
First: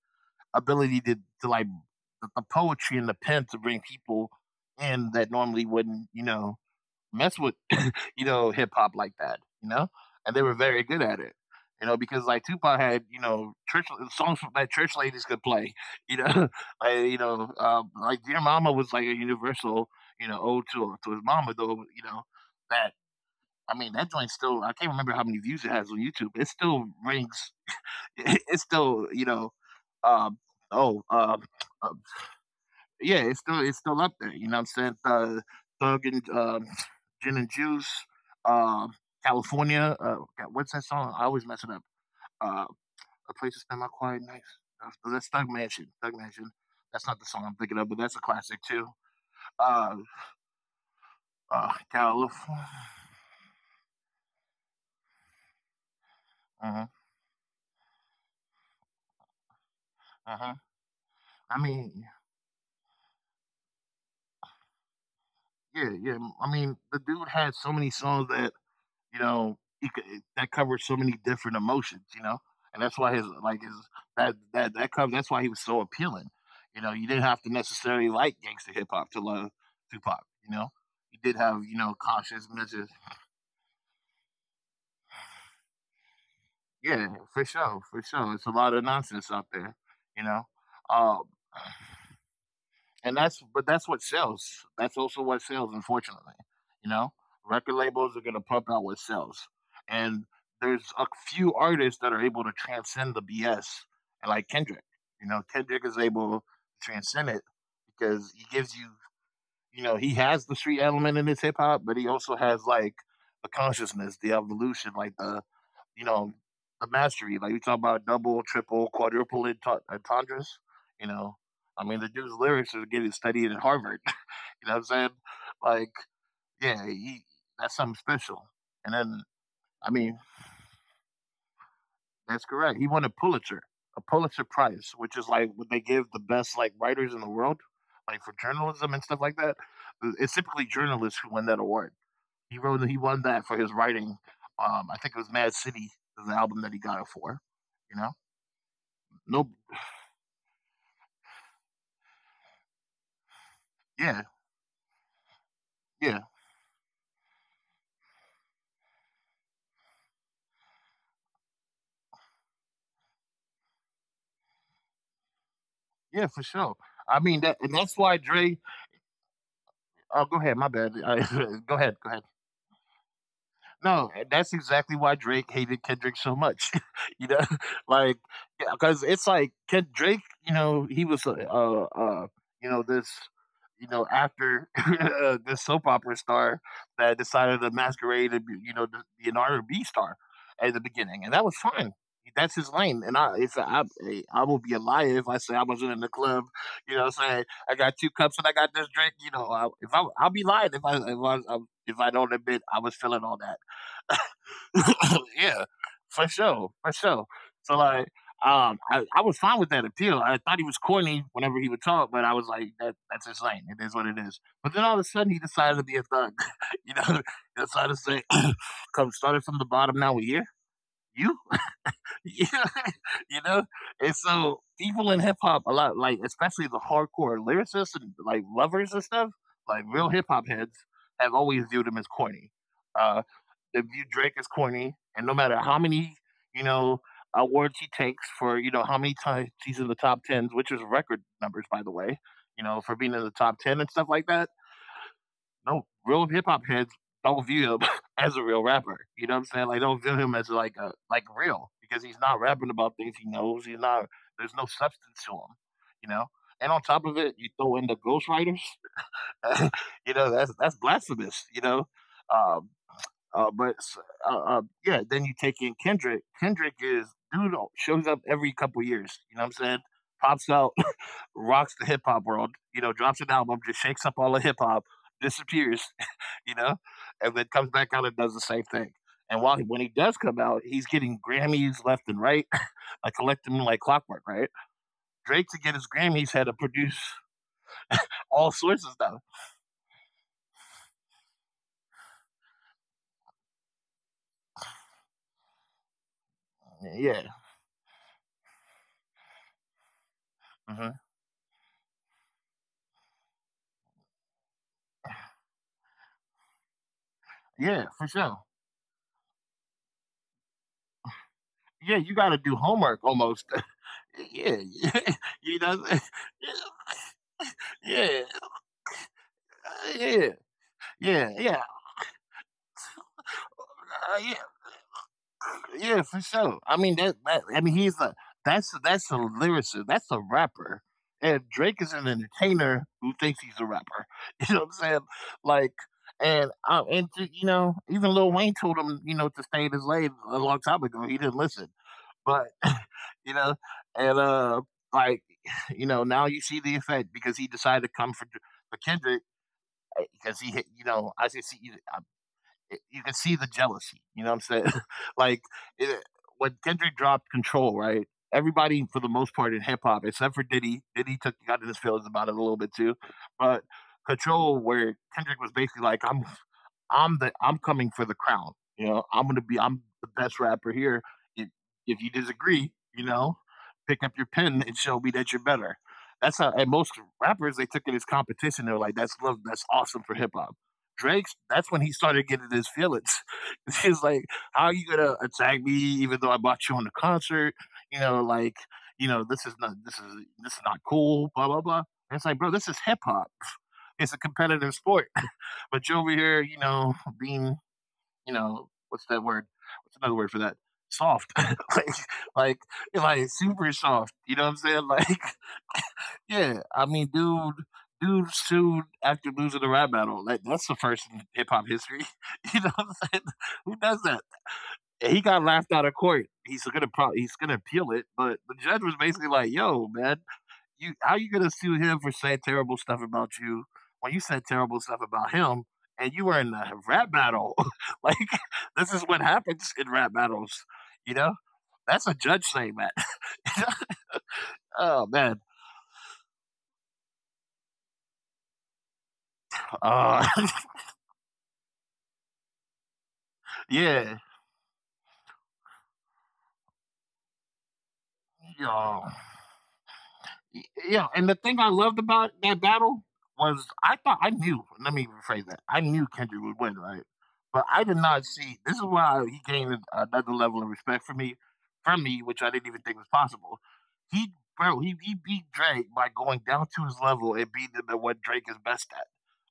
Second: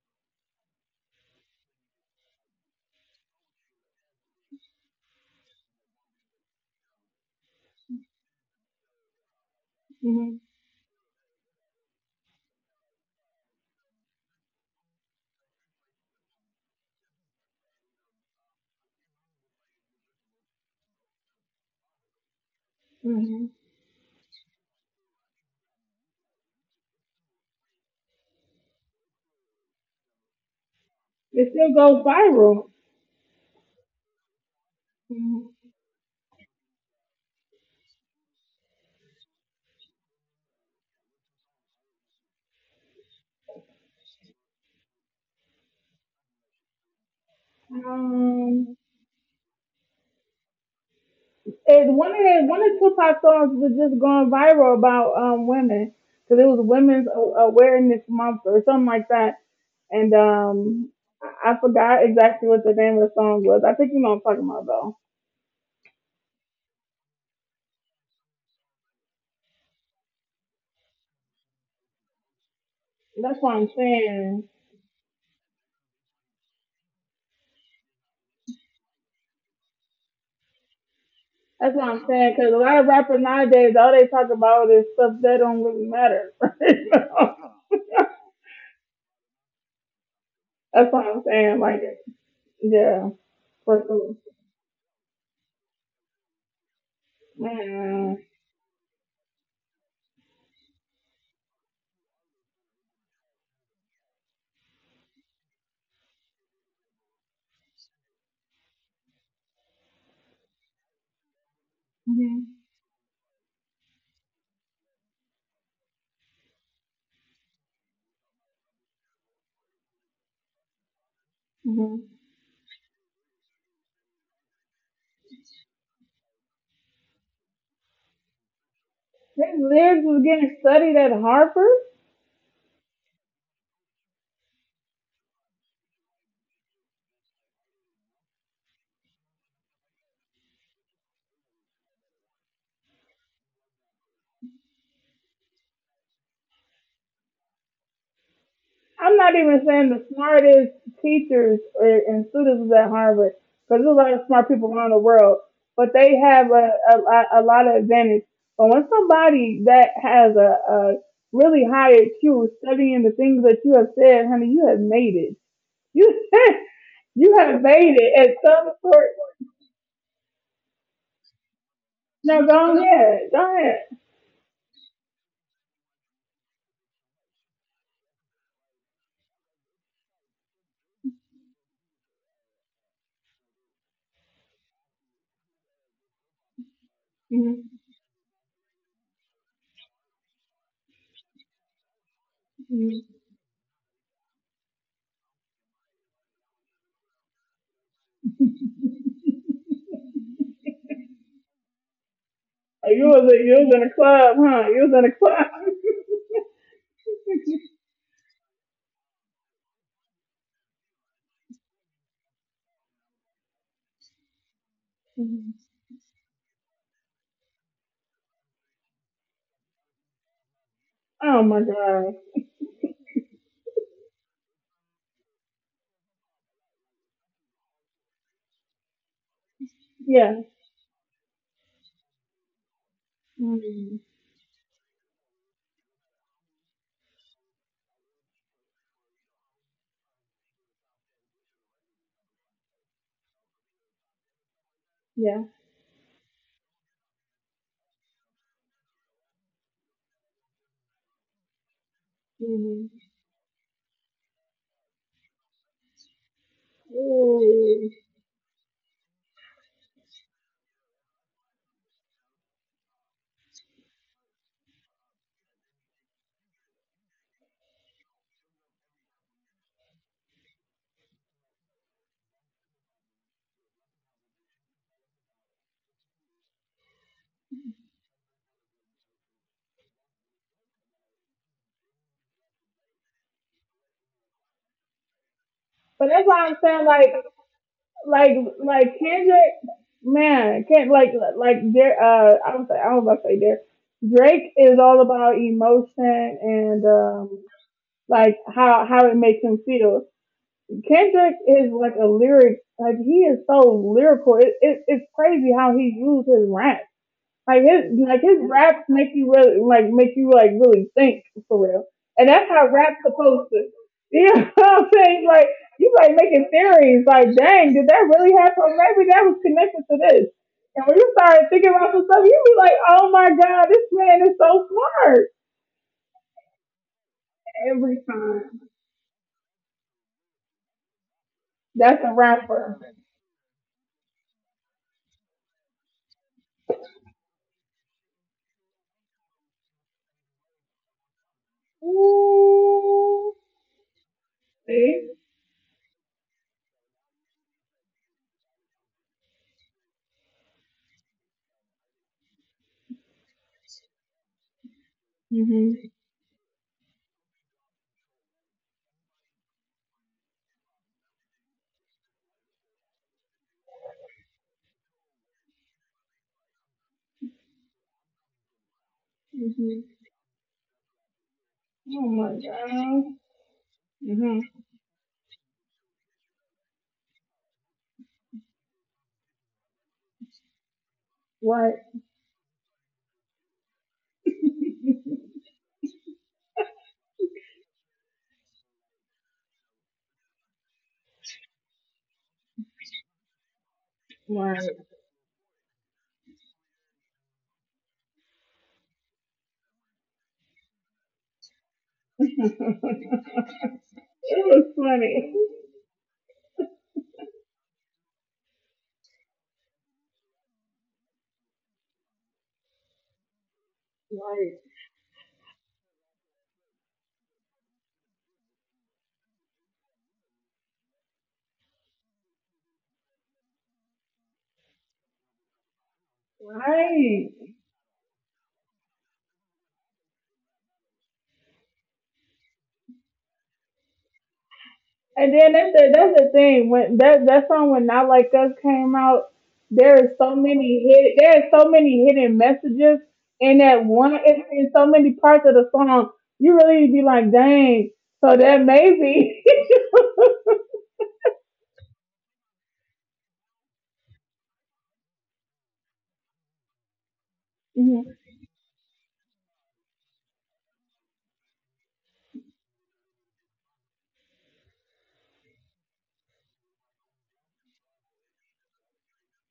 S1: ability to like the poetry and the pen to bring people in that normally wouldn't, you know, mess with, you know, hip hop like that, you know? And
S2: hmm
S1: they were very good at it. You know, because like Tupac had, you know, church songs that church ladies could play, you know, like, you know, like Dear Mama was like a universal, you know, ode to his mama though, you know, that
S2: hmm
S1: I mean, that joint still I can't remember how many views it has on YouTube. It still rings it still, you know, um oh, um
S2: It still
S1: um,
S2: goes viral.
S1: yeah, it's still up there, you know what I'm saying?
S2: hmm
S1: Thug and Gin and Juice, um California, God, what's that song? I always mess it up. Uh A Place to Spend My Quiet Nights. That's Thug Mansion. Thug Mansion. That's not the song I'm thinking of, but that's a classic
S2: Um,
S1: too. Uh
S2: and one of the, one
S1: California.
S2: of Tupac's songs was just going viral about women because it was
S1: Uh-huh.
S2: Women's A- Awareness Month or something like that. And
S1: Uh-huh. I
S2: I forgot
S1: mean,
S2: exactly what the name of the song was. I think you know what I'm talking about though.
S1: Yeah, yeah. I mean, the dude had so many songs that you know that covered so many different emotions, you know, and that's why his
S2: That's what
S1: like
S2: I'm
S1: his that
S2: saying.
S1: that that cover that's why he was so appealing. You know, you didn't have to necessarily like gangster hip hop to love Tupac. You know, you did have
S2: That's
S1: you
S2: what
S1: know
S2: I'm saying because
S1: conscious
S2: a lot of
S1: messages.
S2: rappers nowadays all they talk about is stuff that don't really matter. You
S1: Yeah,
S2: know?
S1: for sure, for sure. It's a lot of nonsense out there. You know,
S2: That's what I'm
S1: um,
S2: saying. Like, yeah,
S1: And that's but
S2: for
S1: that's what
S2: sure.
S1: sells. That's also what sells, unfortunately. You know, record
S2: Man.
S1: labels are gonna pump out what sells, and there's a few artists that are able to transcend the BS, and like Kendrick. You know, Kendrick is able to transcend it because he gives you, you know, he has the street element in his hip hop, but he also
S2: Hmm.
S1: has like the consciousness, the evolution, like the you know, the mastery. Like we talk about double, triple, quadruple entendres. You know, I
S2: Hmm.
S1: mean, the dude's lyrics are getting studied at Harvard. you know what I'm saying? Like, yeah, he that's something special. And then,
S2: His
S1: I
S2: lyrics
S1: mean,
S2: was getting studied at Harvard.
S1: that's correct. He won a Pulitzer Prize, which is like what they give the best like writers in the world, like for journalism and stuff like that. It's typically journalists who win that award. He won that for his writing. I think it was Mad City, the album that he got it for. You know,
S2: I'm not
S1: no,
S2: even saying the smartest teachers or and students is at Harvard because there's a lot of
S1: yeah,
S2: smart people around the world, but they
S1: yeah,
S2: have a lot of advantage. But when somebody that has a really high IQ studying the things that you have said, honey, you have made it. You
S1: yeah, for sure.
S2: you
S1: I mean
S2: have
S1: that, and
S2: made it
S1: that's why
S2: at some
S1: Dre.
S2: sort.
S1: Oh, go ahead. My bad. go ahead. Go
S2: Now
S1: ahead.
S2: go ahead, go ahead.
S1: No, and that's exactly why Drake hated Kendrick so much. you know, like because it's like Ken, Drake. You know, he was you know this you know after this soap opera star that decided
S2: Mm-hmm.
S1: to masquerade and be, you know to be an R and B star at the beginning, and that was fine. That's his lane, and I it's I will be a liar if I say I wasn't in the club. You know, what I'm saying I got two cups and I got this drink. You know, I'll be lying if I don't admit I was
S2: You was
S1: feeling all
S2: you
S1: that.
S2: was in a club, huh? You was in a club.
S1: yeah, for sure, for sure. So like, I was fine with that appeal. I thought he was corny whenever he would talk, but I was like, that's his lane. It is what it is. But then all of a sudden, he decided to be a thug. you know, he decided to say, "Come, started from the bottom. Now we're here." You,
S2: Oh my God.
S1: yeah, you know, and so people in hip hop a lot, like especially the hardcore lyricists and like lovers and stuff, like real hip
S2: Yeah.
S1: hop heads have always viewed him as corny. Uh, that
S2: Mhm.
S1: view Drake as corny, and no matter how many, you know, awards he takes for, you know, how many times he's in the top tens, which is record numbers, by the way, you know, for being in the top ten and stuff like that.
S2: Yeah.
S1: No real hip hop heads don't view him as a real rapper. You know what I'm saying? Like don't view him as like a like real because he's not rapping about
S2: Mhm.
S1: things he knows. He's not there's no substance to him, you know. And on top of it, you throw in
S2: Ooh.
S1: the ghostwriters. you know, that's blasphemous, you know. Um, uh, but s- yeah, then you take in Kendrick. Kendrick is shows up every couple years. You know what I'm saying? Pops out, rocks the hip hop world. You know, drops an album, just shakes up all the hip hop, disappears. You know, and then comes back out and does the same thing. And while when he does come out, he's getting Grammys left and right. I collect them like clockwork, right? Drake to get his
S2: But that's
S1: Grammys had
S2: why
S1: to
S2: I'm saying,
S1: produce
S2: like
S1: all sorts of
S2: like
S1: stuff.
S2: Kendrick, man, can't, like there, I don't about to say there. Drake is all about emotion, and
S1: Yeah,
S2: like how it makes him feel.
S1: mhm.
S2: Kendrick is like a lyric, like he is so lyrical. It's crazy how he used his rap. Like his
S1: Yeah, for
S2: like
S1: sure.
S2: his raps make you really like make you like really think for real.
S1: Yeah, you
S2: And
S1: got to
S2: that's
S1: do
S2: how rap's
S1: homework almost.
S2: supposed to, you know,
S1: Yeah,
S2: what I'm
S1: yeah,
S2: saying? Like
S1: you know, what I'm
S2: you
S1: saying?
S2: like making theories, like, dang, did that
S1: yeah,
S2: really happen? Maybe that was connected to this.
S1: yeah,
S2: And when you
S1: yeah,
S2: start
S1: yeah,
S2: thinking about some stuff, you be like, oh my God, this man is
S1: yeah,
S2: so smart
S1: yeah, for sure. I mean that, that I mean he's
S2: every
S1: a
S2: time.
S1: that's a lyricist, that's a rapper, and Drake is an
S2: That's a
S1: entertainer
S2: rapper.
S1: who thinks he's a rapper. You know what I'm saying? Like, and to, you know, even Lil Wayne told him, you know, to stay in his lane a long time ago. He didn't listen, but you
S2: Ooh.
S1: know, and
S2: See?
S1: like, you know, now you see the effect because he decided to come for Kendrick because he, you know, I can see, you can see the jealousy. You know what I'm saying? like
S2: Mhm.
S1: it, when Kendrick dropped Control, right? Everybody, for the most part, in hip hop, except for Diddy, Diddy took got in his feelings about it a little bit too, but Control, where Kendrick was basically like, I'm the I'm coming for the crown. You know, I'm gonna be I'm
S2: Mhm.
S1: the best rapper here. If if you
S2: Oh my
S1: disagree, you
S2: God.
S1: know, pick up your
S2: Mhm.
S1: pen and show me that you're better. That's how and most rappers they took it as competition. They were like, that's love, that's awesome for hip hop. Drake's that's
S2: Right.
S1: when he started getting his feelings. He's like, how are you gonna attack me even though I bought you on the concert? You know, like, you know, this is not this is not cool, blah blah blah. And it's like, bro, this is hip hop. It's a competitive
S2: Right.
S1: sport. But you're over here, you know, being, you know, what's that word? What's another word for that? Soft, like, like super soft. You know
S2: It
S1: what I'm
S2: was
S1: saying? Like,
S2: funny.
S1: yeah. I mean, dude, dude sued after losing the rap battle. Like, that's the first in hip hop history. You know what I'm saying? Who does that?
S2: Right.
S1: And he got laughed out of court. He's gonna appeal it, but the judge was basically like, "Yo, man, you how you gonna sue him for saying terrible stuff about you when you said terrible stuff about him and you were in a rap
S2: Right.
S1: battle? like this is what happens in rap battles, you know? That's a judge saying that. oh
S2: And
S1: man.
S2: then that's the thing. When that song, when Not Like Us came out,
S1: Uh,
S2: there are so many hidden messages in that one,
S1: yeah.
S2: it's in so many parts of the song. You really be like, dang, so that
S1: Oh.
S2: maybe.
S1: Y yeah, and the thing I loved about that battle was I thought I knew let me rephrase that, I knew Kendrick would win, right? But I did
S2: Hmm.
S1: not see this is why he gained another level of respect for me from me, which I didn't even think was possible. He bro, he beat Drake by going down to his level and beating him at what Drake is best at,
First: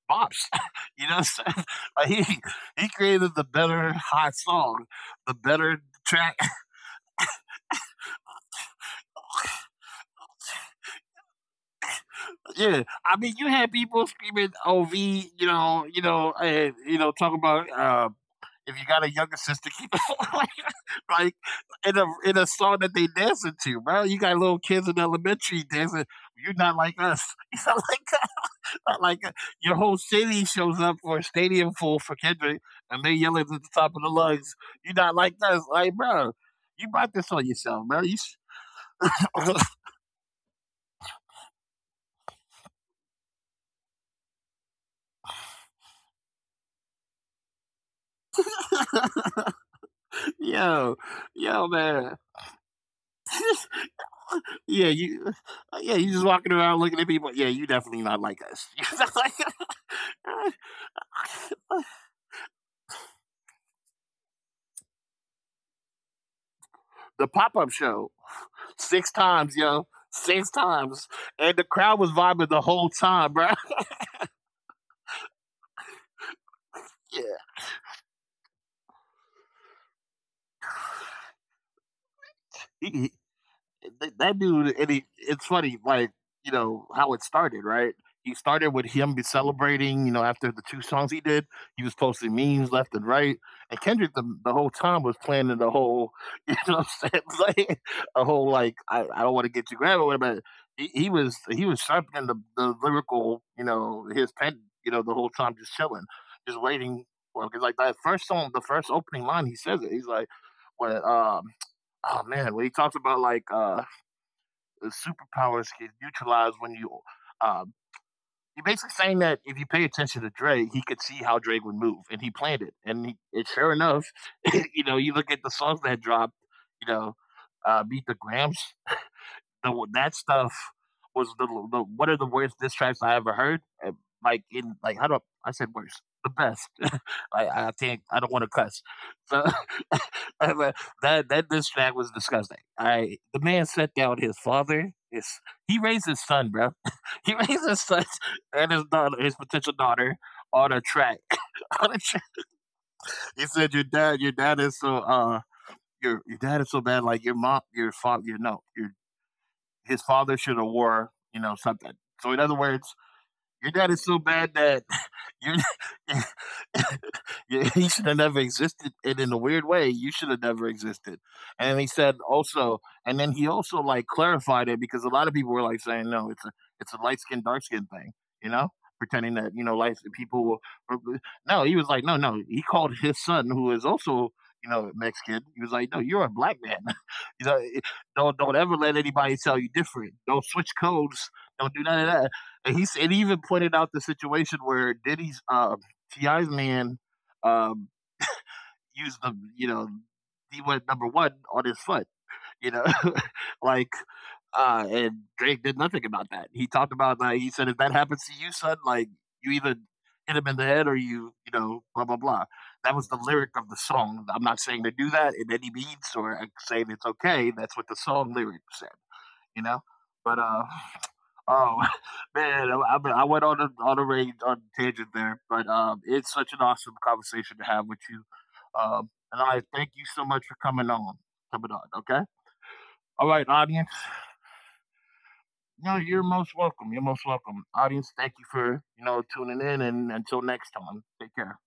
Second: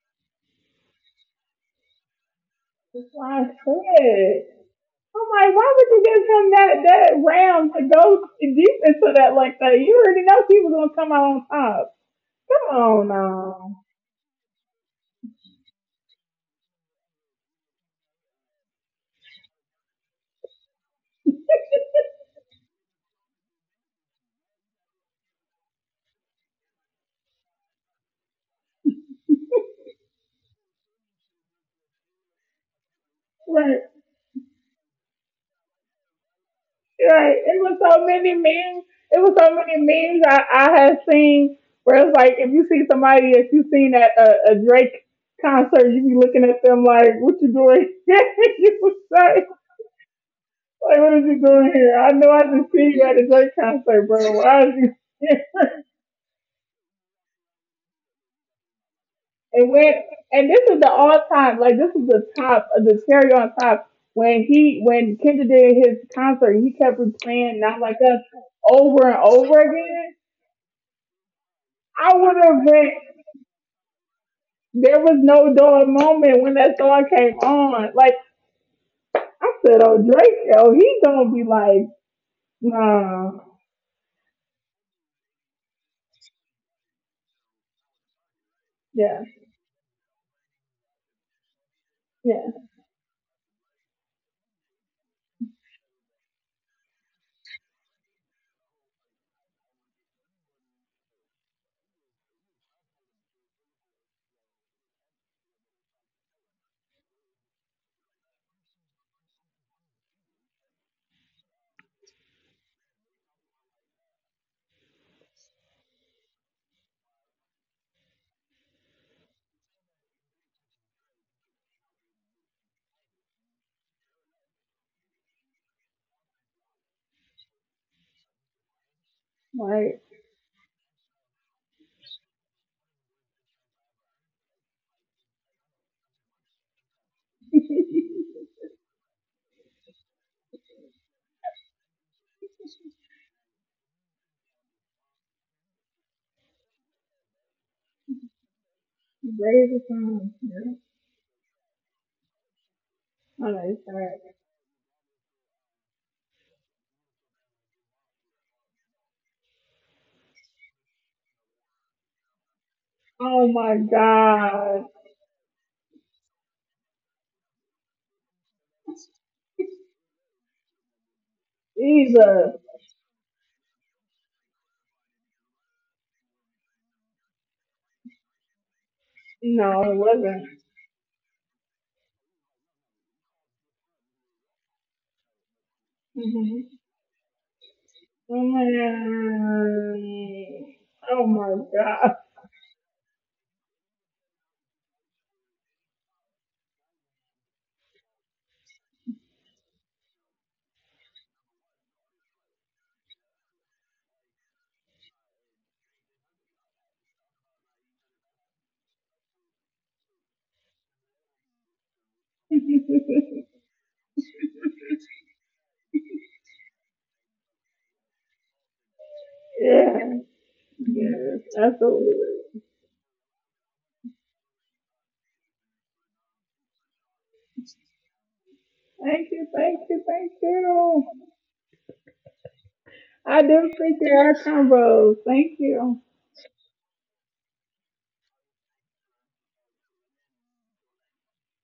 S1: bops. You know what I'm saying? Like, he created
S2: Why I
S1: the better hot
S2: said.
S1: song,
S2: I'm
S1: the
S2: like, why
S1: better
S2: would you give
S1: track.
S2: him that round to go deep into that like that? You already know people gonna come out on top. Come
S1: Yeah,
S2: on
S1: I mean, you had
S2: now.
S1: people screaming "OV," you know, and you know, talking about if you got a younger sister, keep like, like in a song that they dancing to, bro. You got little kids in elementary dancing. You're not like us. You're not like us. Not like us." Your whole city shows up for a stadium full for Kendrick, and they yelling at the
S2: Right.
S1: top of the lungs. You're not like us, like bro. You bought this
S2: Right.
S1: on
S2: It was
S1: yourself, bro.
S2: so
S1: You,
S2: many memes. It was so
S1: s-
S2: many memes I had seen where it's like if you seen at a Drake concert, you be looking at them like, what you doing? you was
S1: yo,
S2: like what is you
S1: yo,
S2: doing here? I
S1: man.
S2: know I just see you at a Drake concert, bro. Why is
S1: Yeah,
S2: you
S1: you
S2: here?
S1: yeah, you just walking around looking at people. Yeah, you definitely not like us. Like,
S2: And when and this is the all time, like this is the top of the cherry on top. When Kendra did his concert, he kept
S1: the
S2: replaying
S1: pop-up
S2: not like
S1: show,
S2: us over
S1: six
S2: and
S1: times,
S2: over
S1: yo.
S2: again.
S1: Six times. And the crowd was
S2: I would
S1: vibing the
S2: have
S1: whole
S2: went.
S1: time, bro.
S2: There was no dull moment when that song
S1: Yeah.
S2: came on. Like I said, oh Drake, oh he gonna be like,
S1: he,
S2: nah,
S1: That dude, and he, it's funny, like you know how it started, right? He started with him be
S2: yeah,
S1: celebrating, you know, after the two songs he did, he was posting
S2: yeah,
S1: memes left and right, and Kendrick the whole time was planning the whole, you know, what I'm saying, like a whole like I don't want to get you grabbed or whatever. But he was sharpening the lyrical, you know, his pen, you know, the whole time just chilling, just waiting for him. Because like that first song, the first opening line, he says it. He's like, when oh man, when he talks about like superpowers can neutralize when you. Um, you're basically saying that if you pay attention to Dre, he could see how Drake would move, and he planned it. And, he, and sure enough, you know, you look at the songs that dropped, you know, Meet the Grams, so
S2: like
S1: that stuff was the one of the worst diss tracks I ever heard. And like in like I said worst. The best. I can I don't want to cuss. So I was- that that diss track was disgusting. I the man set down his father. His he raised his son, bro. He raised his son and his daughter, his
S2: raise
S1: potential
S2: the
S1: daughter,
S2: song.
S1: on
S2: Yeah.
S1: a track. on a track. He
S2: Oh, no,
S1: said, your
S2: right.
S1: dad is so your dad is so bad. Like your mom, your father, your no, your his father should have wore, you know, something. So in other words,
S2: Oh
S1: your
S2: my
S1: dad is so bad that
S2: God,
S1: you, you he should have never existed, and in a weird way, you should have never existed. And he said
S2: Jesus!
S1: also, and then he also like clarified it because a lot of people were like saying, no, it's a light skin, dark skin thing, you know, pretending that you know
S2: No, it
S1: light
S2: wasn't.
S1: people will. No, he was like, no, no. He called his son, who is also you know Mexican. He was like, no, you're a black
S2: Hmm.
S1: man. you know,
S2: Oh
S1: don't ever let
S2: my
S1: anybody tell you different. Don't switch codes.
S2: oh my
S1: Don't do none of
S2: God.
S1: that. And he said he even pointed out the situation where Diddy's Ti's man um, used the you know he went number one on his foot, you know, like and Drake did nothing about that. He talked about like he said if that happens to you, son, like you either hit him in the head or you know blah blah blah. That was the lyric of the song. I'm not saying to do that in any means or saying it's okay. That's what the song lyric said, you know.
S2: Yeah,
S1: But
S2: yes,
S1: oh man,
S2: absolutely.
S1: I went on a range on a tangent there, but it's such an awesome conversation to have with you.
S2: Thank
S1: And
S2: you,
S1: I thank
S2: thank
S1: you
S2: you,
S1: so
S2: thank
S1: much for coming on,
S2: you.
S1: coming on. Okay, all right,
S2: I do
S1: audience.
S2: appreciate our combos. Thank
S1: No,
S2: you.
S1: you're most welcome. You're most welcome, audience. Thank you for you know tuning in, and until next time, take care.